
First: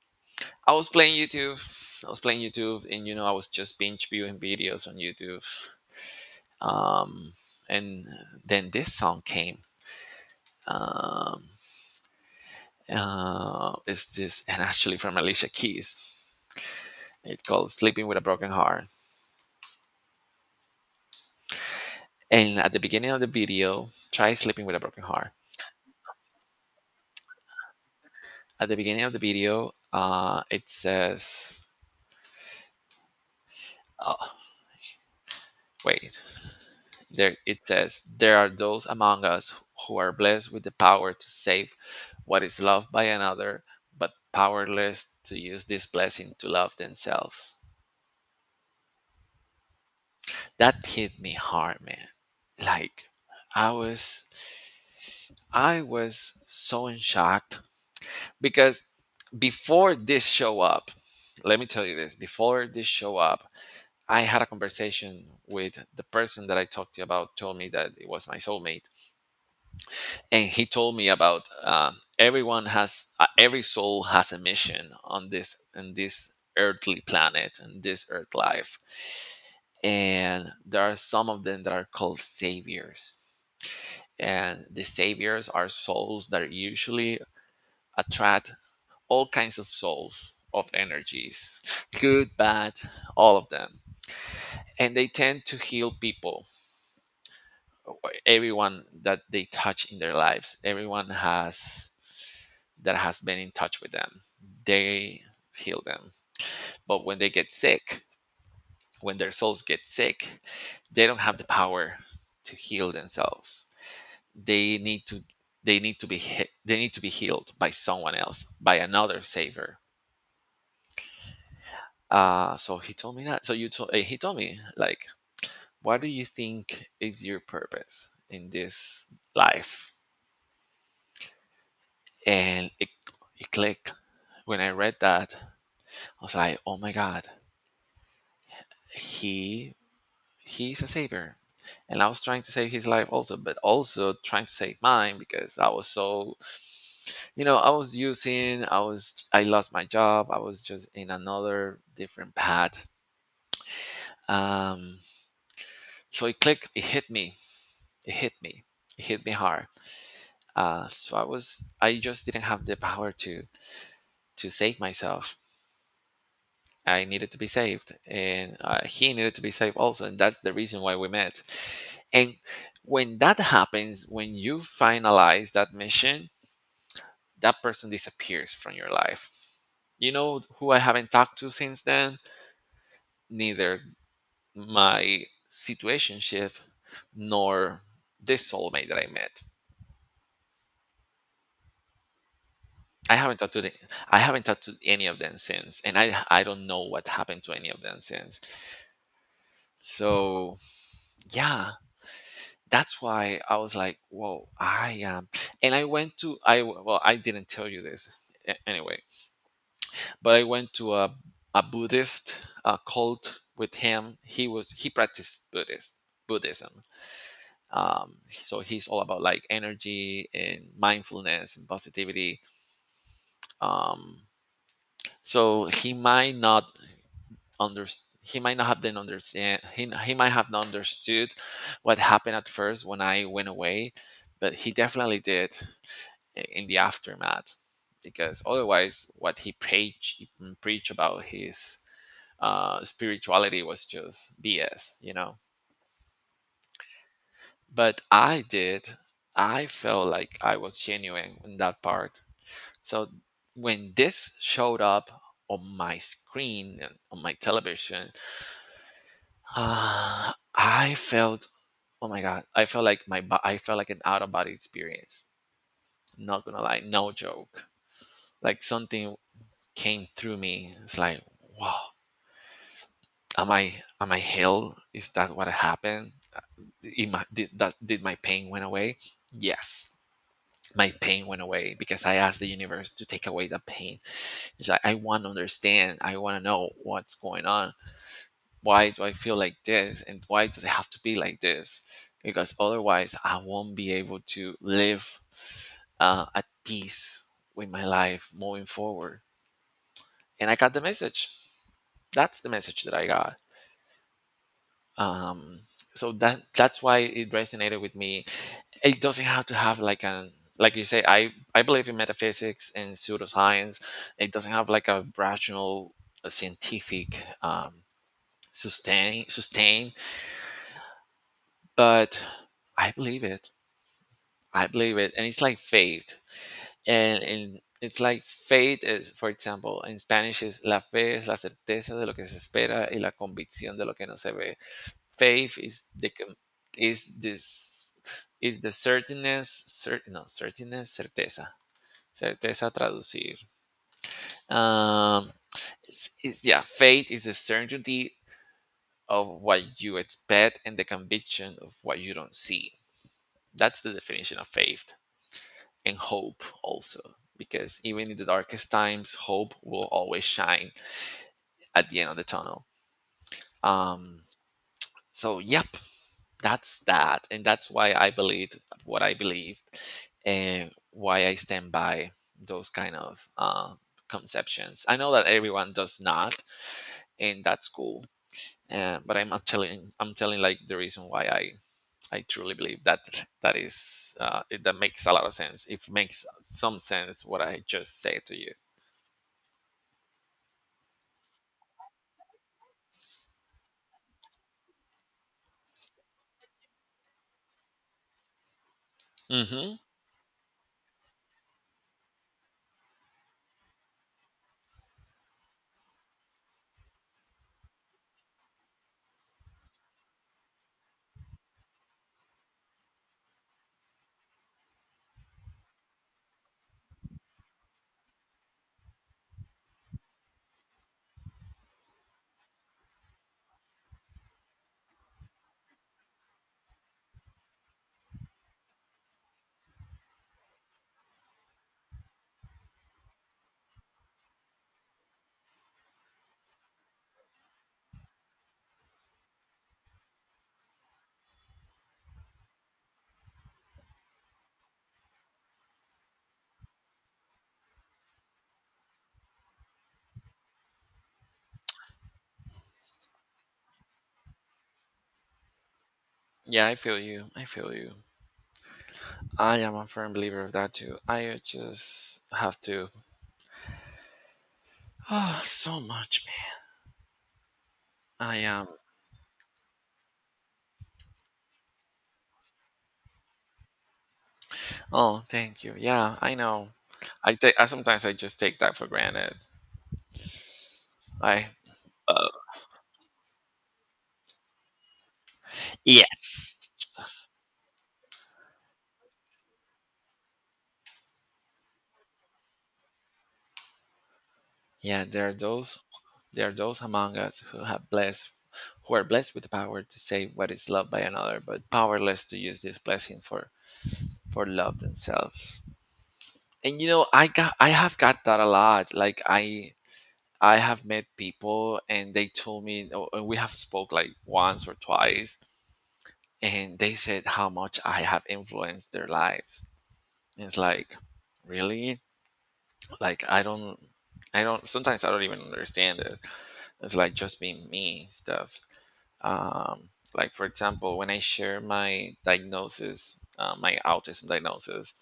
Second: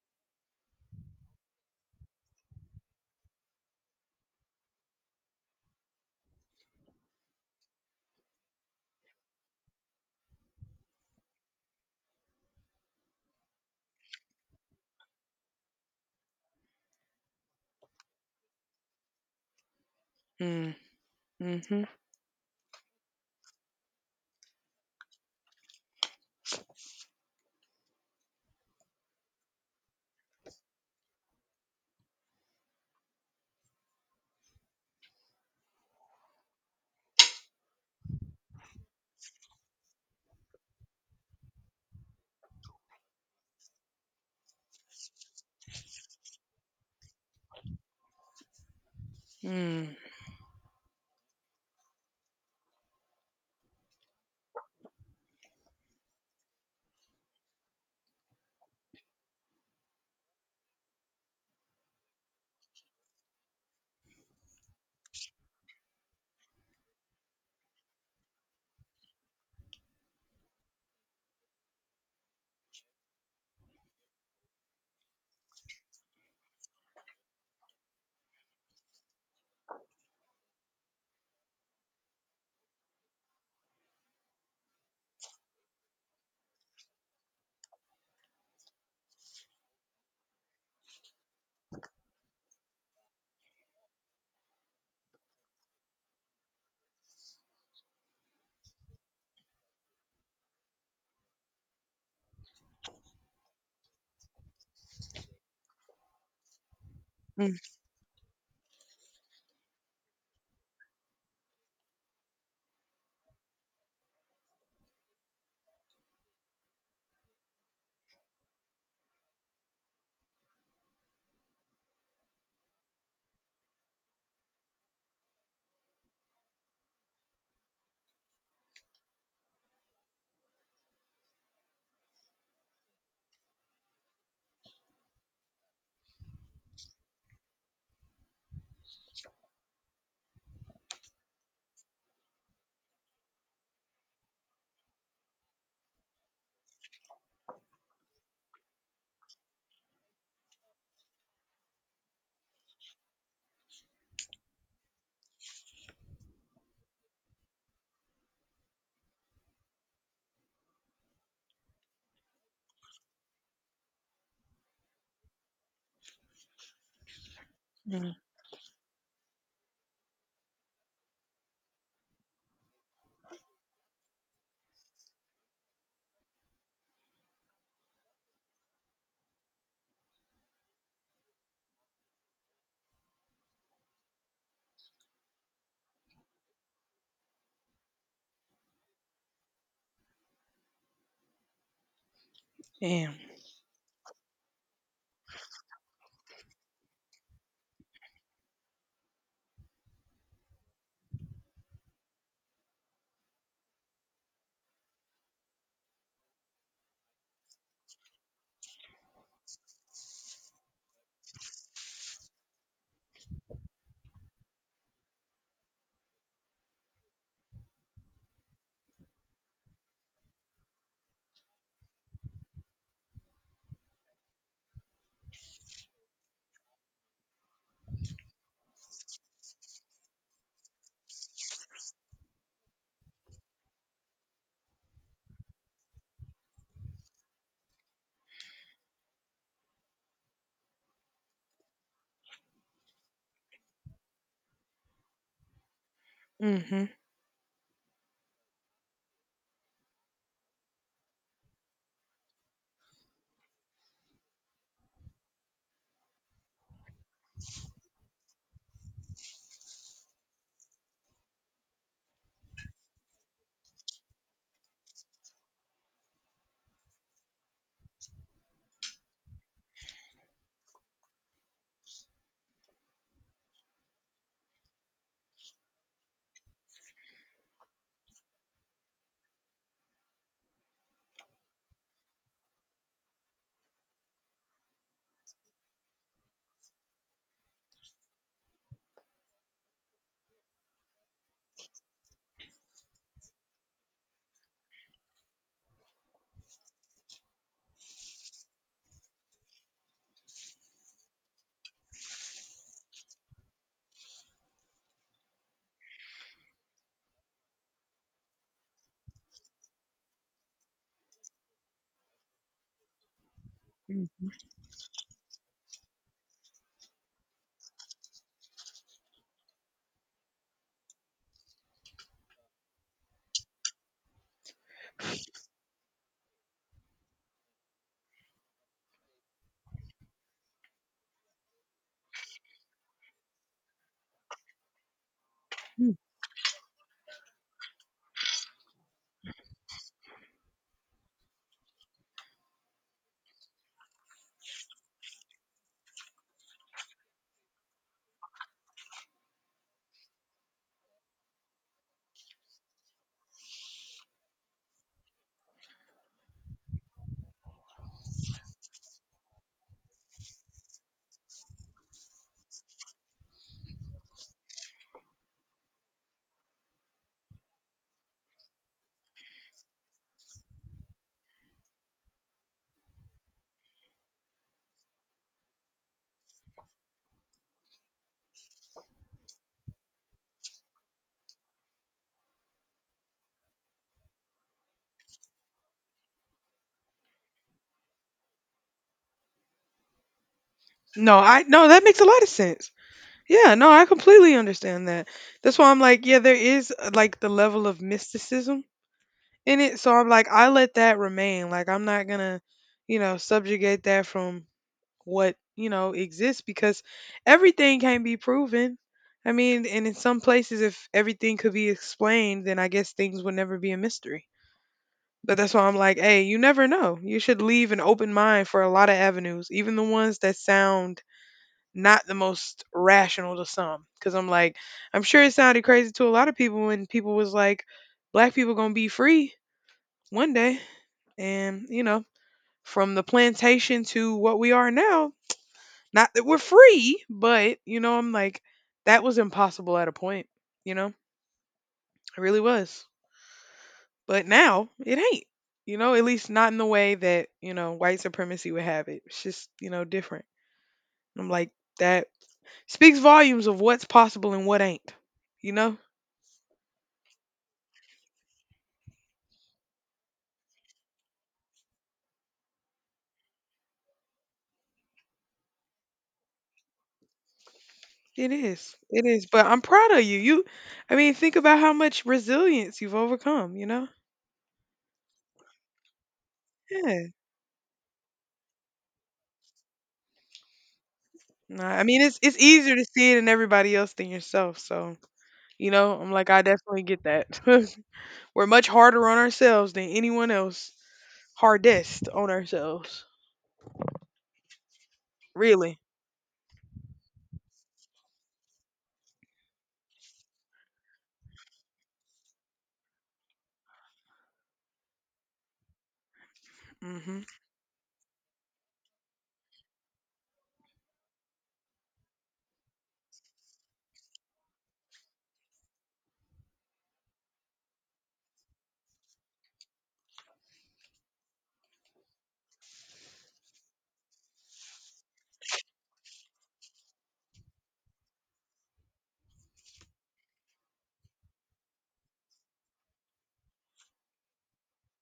Speaker 2: I was playing YouTube. I was playing YouTube, and you know, I was just binge viewing videos on YouTube. Um, and then this song came. Um, uh, it's this, <laughs> and actually from Alicia Keys. It's called "Sleeping with a Broken Heart."
Speaker 1: Mm-hmm. Mm-hmm.
Speaker 2: And at the beginning of the video, try sleeping with a broken heart. At the beginning of the video, uh, it says, "Oh, wait." There it says, there are those among us who are blessed with the power to save what is loved by another, but powerless to use this blessing to love themselves.
Speaker 1: Mm-hmm.
Speaker 2: That hit me hard, man. Like I was I was so in shock because before this show up, let me tell you this, before this show up, I had a conversation with the person that I talked to about told me that it was my soulmate, and he told me about uh, everyone has uh, every soul has a mission on this in this earthly planet and this earth life. And there are some of them that are called saviors, and the saviors are souls that usually attract all kinds of souls of energies, good, bad, all of them, and they tend to heal people, everyone that they touch in their lives, everyone has that has been in touch with them. They heal them. But when they get
Speaker 1: Mm-hmm.
Speaker 2: sick, when their souls get sick, they don't have the power to heal themselves. They need to they need to be he- they need to be healed by someone else, by another savior. Uh, so he told me that. So you told uh, he told me like, what do you think is your purpose in this life? And it it clicked when I read that. I was like, oh my god, he he's a saver, and I was trying to save his life also, but also trying to save mine because I was so, you know, i was using i was I lost my job, I was just in another different path. um so it clicked, it hit me, it hit me it hit me hard. uh so i was I just didn't have the power to to save myself. I needed to be saved,
Speaker 1: Mm-hmm.
Speaker 2: and uh, he needed to be saved also, and that's the reason why we met. And when that happens, when you finalize that mission, that person disappears from your life. You know who I haven't talked to since then? Neither my situationship nor this soulmate that I met.
Speaker 1: Damn.
Speaker 2: I haven't talked to the, I haven't talked to any of them since, and I I don't know what happened to any of them since. So yeah, that's why I was like, whoa, I am. And I went to, I well, I didn't tell you this a- anyway, but I went to a, a Buddhist uh cult with him. He was, he practiced Buddhist, Buddhism. Um, so he's all about like energy and mindfulness and positivity. Um, so he might not understand. He might not have been understand. He, he might have not understood what happened at first when I went away, but he definitely did in the aftermath, because otherwise what he preached preach about his uh, spirituality was just bs, you know.
Speaker 1: Mm-hmm.
Speaker 2: But I did, I felt like I was genuine in that part. So when this showed up on my screen and on my television, <sighs> uh, I felt, oh my god, I felt like my bo- I felt like an out of body experience, not gonna lie, no joke. Like something came through me. It's like, wow, am I am I hell? Is that what happened? Uh, Did my, did, that, did my pain went away? Yes, my pain went away because I asked the universe to take away the pain. It's like I want to understand. I want to know what's going on. Why do I feel like this? And why does it have to be like this? Because otherwise, I won't be able to live uh, at peace with my life moving forward. And I got the message. That's the message that I got. um so that that's why it resonated with me. It doesn't have to have like an, like you say, i I believe in metaphysics and pseudoscience.
Speaker 1: Mm-hmm.
Speaker 2: It
Speaker 1: Mm-hmm.
Speaker 2: doesn't have like a rational, a scientific um sustain sustain. But I believe it, i believe it and it's like faith, and and it's like faith is, for example, in Spanish is la fe es la certeza de lo que se espera y la convicción de lo que no se ve. Faith is the com- is this is the certainness, cer- no, certainness, certeza, certeza traducir. Um, it's, it's, yeah, faith is the certainty of what you expect and the conviction of what you don't see. That's the definition of faith and hope also, because even in the darkest times, hope will always shine at the end of the tunnel. Um, so, yep, that's that, and that's why I believed what I believed and why I stand by those kind of uh, conceptions. I know that everyone does not, and that's cool. Uh, but I'm not telling I'm telling like the reason why i I truly believe that, that is uh, it, that makes a lot of sense, it makes some sense what I just said to you.
Speaker 1: No, I no, that makes a lot of sense. Yeah, no, I completely understand that. That's why I'm like, yeah, there is uh, like the level of mysticism in it.
Speaker 2: Hmm.
Speaker 1: So I'm like, I let that remain. Like I'm not gonna, you know, subjugate that from what, you know, exists because everything can be proven. I mean, and in some places if everything could be explained, then I guess things would never be a mystery. But that's why I'm like, hey, you never know. You should leave an open mind for a lot of avenues, even the ones that sound not the most rational to some because I'm like, I'm sure it sounded crazy to a lot of people when people was like black people gonna be free one day. And you know, from the plantation to what we are now, not that we're free, but you know, I'm like, that was impossible at a point. You know it really was, but now it ain't. You know, at least not in the way that, you know, white supremacy would have it. It's just, you know, different. I'm like, that speaks volumes of what's possible and what ain't, you know.
Speaker 2: Yeah, I feel you, i feel you I am a firm believer of that too, I just have to. <sighs> Ah, so much.
Speaker 1: It
Speaker 2: I am.
Speaker 1: is. It is, but I'm proud of you. You I mean, think about how much resilience you've overcome, you know?
Speaker 2: Oh, thank you. Yeah, I know.
Speaker 1: Yeah.
Speaker 2: I take. I sometimes I just take that for granted. I.
Speaker 1: No, I mean, it's
Speaker 2: Uh,
Speaker 1: it's easier to see it in everybody else than yourself, so, you know, I'm like, I
Speaker 2: Yes.
Speaker 1: definitely get that. <laughs> We're much harder on ourselves than anyone else. Hardest on ourselves.
Speaker 2: Yeah, there are those.
Speaker 1: Really.
Speaker 2: There are those among us who have blessed, who are blessed with the power to say what is loved by another, but powerless to use this blessing for for love themselves. And you know,
Speaker 1: Mhm.
Speaker 2: I got. I have got that a lot. Like I. I have met people and they told me, oh, and we have spoke like once or twice, and they said how much I have influenced their lives. And it's like, really? Like I don't I don't, sometimes I don't even understand it. It's like just being me and stuff. Um like for example, when I share my diagnosis, uh, my autism diagnosis,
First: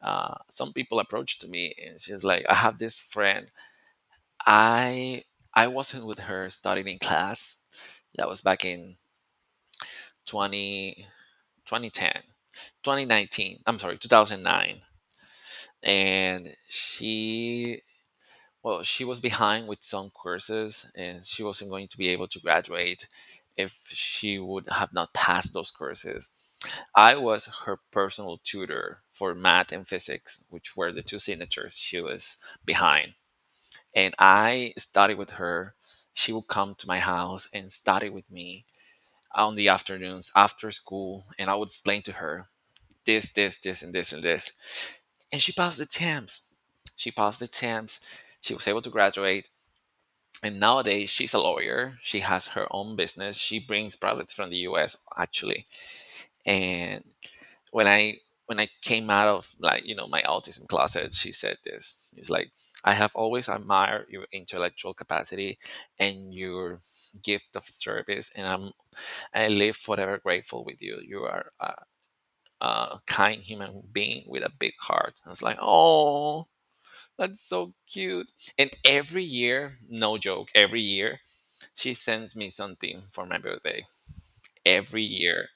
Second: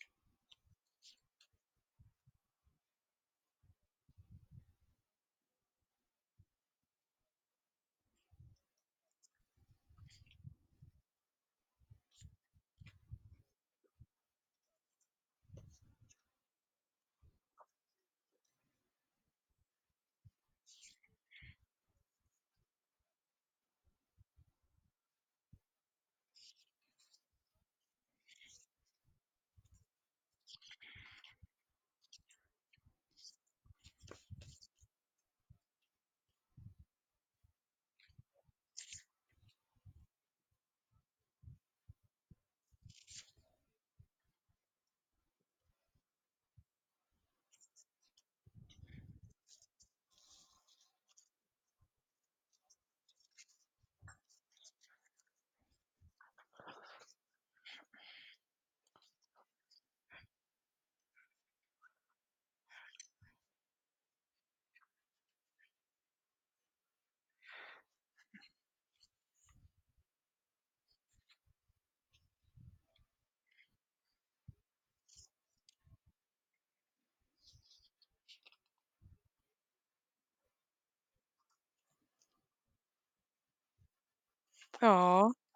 Speaker 2: uh, some people approached me and she's like, "I have this friend. I I wasn't with her studying in class. That was back in twenty twenty ten twenty nineteen i'm sorry two thousand nine. And she, well, she was behind with some courses and she wasn't going to be able to graduate if she would have not passed those courses. I was her personal tutor for math and physics, which were the two signatures she was behind, and I studied with her. She would come to my house and study with me on the afternoons after school, and I would explain to her this, this, this, and this, and this. And she passed the T A M S. She passed the T A M S. She was able to graduate. And nowadays, she's a lawyer. She has her own business. She brings products from the U S, actually. And when I when I came out of like, you know, my autism closet, she said this. It's like, I have always admired your intellectual capacity and your gift of service, and I'm I live forever grateful with you. You are a, uh, kind human being with a big heart. I was like, oh, that's so cute. And every year, no joke, every year, she sends me something for my birthday. Every
Speaker 1: Aw.
Speaker 2: year.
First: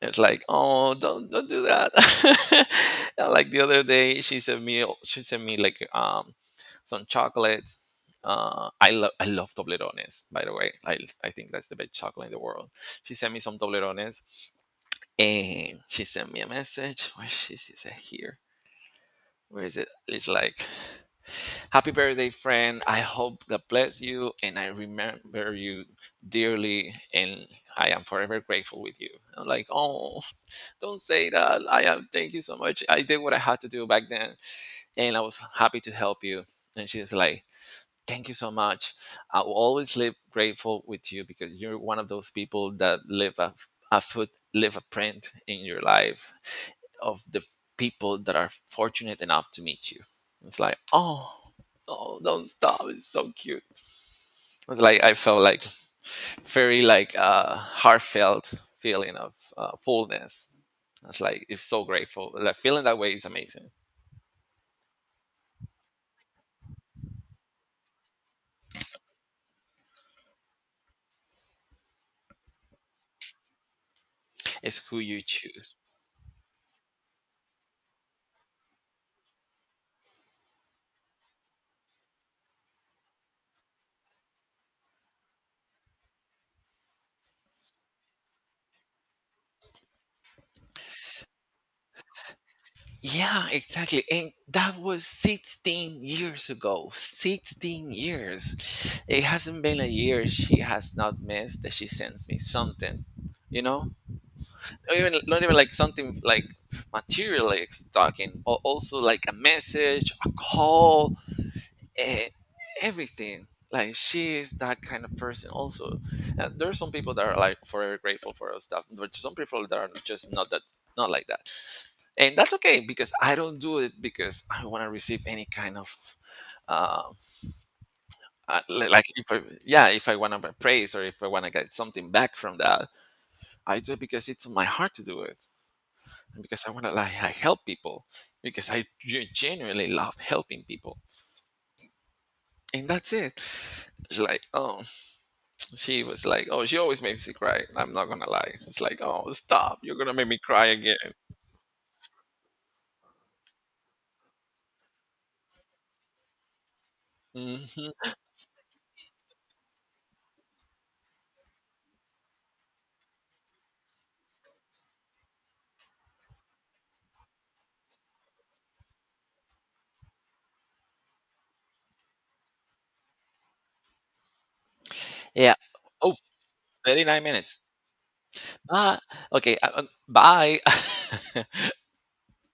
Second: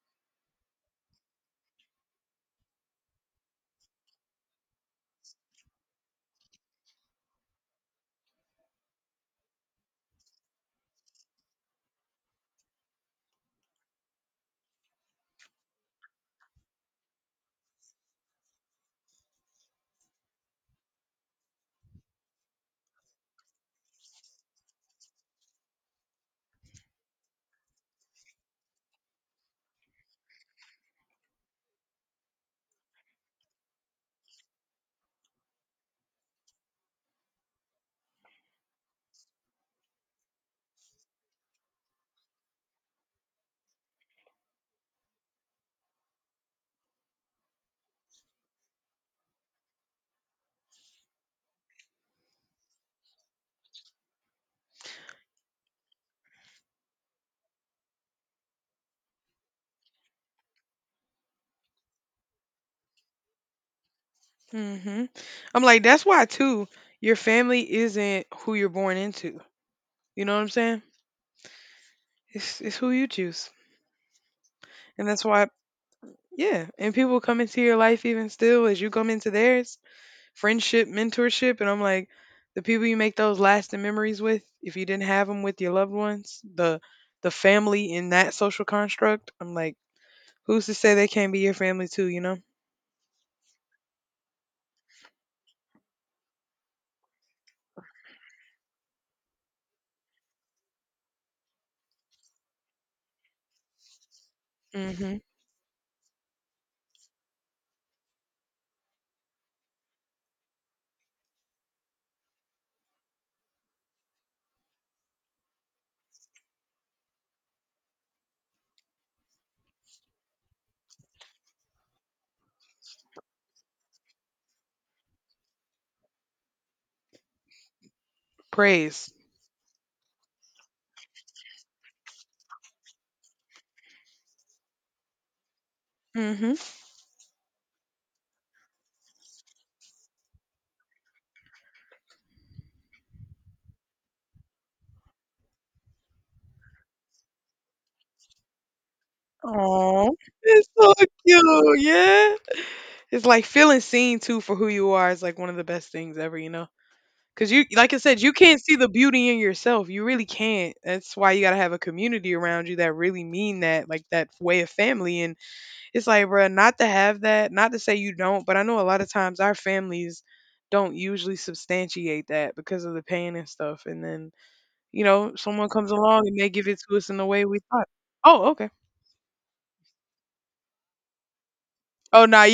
Speaker 2: It's like, oh, don't don't do that. <laughs> And, like the other day, she sent me she sent me like um some chocolates. Uh, I love I love Toblerones, by the way. I I think that's the best chocolate in the world. She sent me some Toblerones, and she sent me a message. Where she is it here? Where is it? It's like, happy birthday, friend. I hope God bless you and I remember you dearly, and I am forever grateful with you. I'm like, oh, don't say that. I am thank you so much. I did what I had to do back then and I was happy to help you. And she's like, thank you so much. I will always live grateful with you because you're one of those people that live a, a foot, live a print in your life of the f- people that are fortunate enough to meet you. It's like, oh, oh, don't stop. It's so cute. It's like I felt like very like uh, heartfelt feeling of uh, fullness. It's like it's so grateful. Like feeling that way is amazing.
Speaker 1: Mhm. I'm like, that's why too, your family isn't who you're born into. You know what I'm saying? It's it's who you choose.
Speaker 2: It's who
Speaker 1: And
Speaker 2: you
Speaker 1: that's why
Speaker 2: choose.
Speaker 1: Yeah, and people come into your life even still as you come into theirs, friendship, mentorship, and I'm like, the people you make those lasting memories with, if you didn't have them with your loved ones, the the family in that social construct, I'm like, who's to say they can't be your family too, you know?
Speaker 2: Yeah, exactly. And that was sixteen years ago. sixteen years. It hasn't been a year she has not missed that she sends me something, you know? Or even
Speaker 1: Mhm.
Speaker 2: not even like something like materially talking, but also like a message, a call, eh, everything. Like she is that kind of person also. And there are some people that are like forever grateful for our stuff, but some people that are just not that, not like that, and that's okay, because I don't do it because I want to receive any kind of uh, uh, li- like
Speaker 1: Praise.
Speaker 2: if I, yeah, if I want to praise or if I want to get something back from that. I do it because it's in my heart to do it, and
Speaker 1: Mhm.
Speaker 2: because I want to, like, I help people because I ge- genuinely love helping people, and that's it. She's like, oh, she was like, oh, she always makes me cry, I'm not gonna lie, it's like, oh stop, you're
Speaker 1: Aw,
Speaker 2: gonna make me cry
Speaker 1: it's so
Speaker 2: again.
Speaker 1: cute. Yeah, it's like feeling seen too for who you are is like one of the best things ever, you know. Cause you,
Speaker 2: Hmm.
Speaker 1: like I said, you can't see the beauty in yourself. You really can't. That's why you gotta have a community around you that really mean that, like that way of family. And it's like, bruh, not to have that, not to say you don't, but I know a lot of times our families don't usually substantiate that because of the pain and stuff. And then you know,
Speaker 2: Yeah.
Speaker 1: someone comes
Speaker 2: Oh,
Speaker 1: along and they give it to
Speaker 2: thirty
Speaker 1: us in
Speaker 2: nine
Speaker 1: the way we
Speaker 2: minutes
Speaker 1: thought. Oh, okay.
Speaker 2: Ah, okay. uh, uh, bye. <laughs>
Speaker 1: Oh, nah,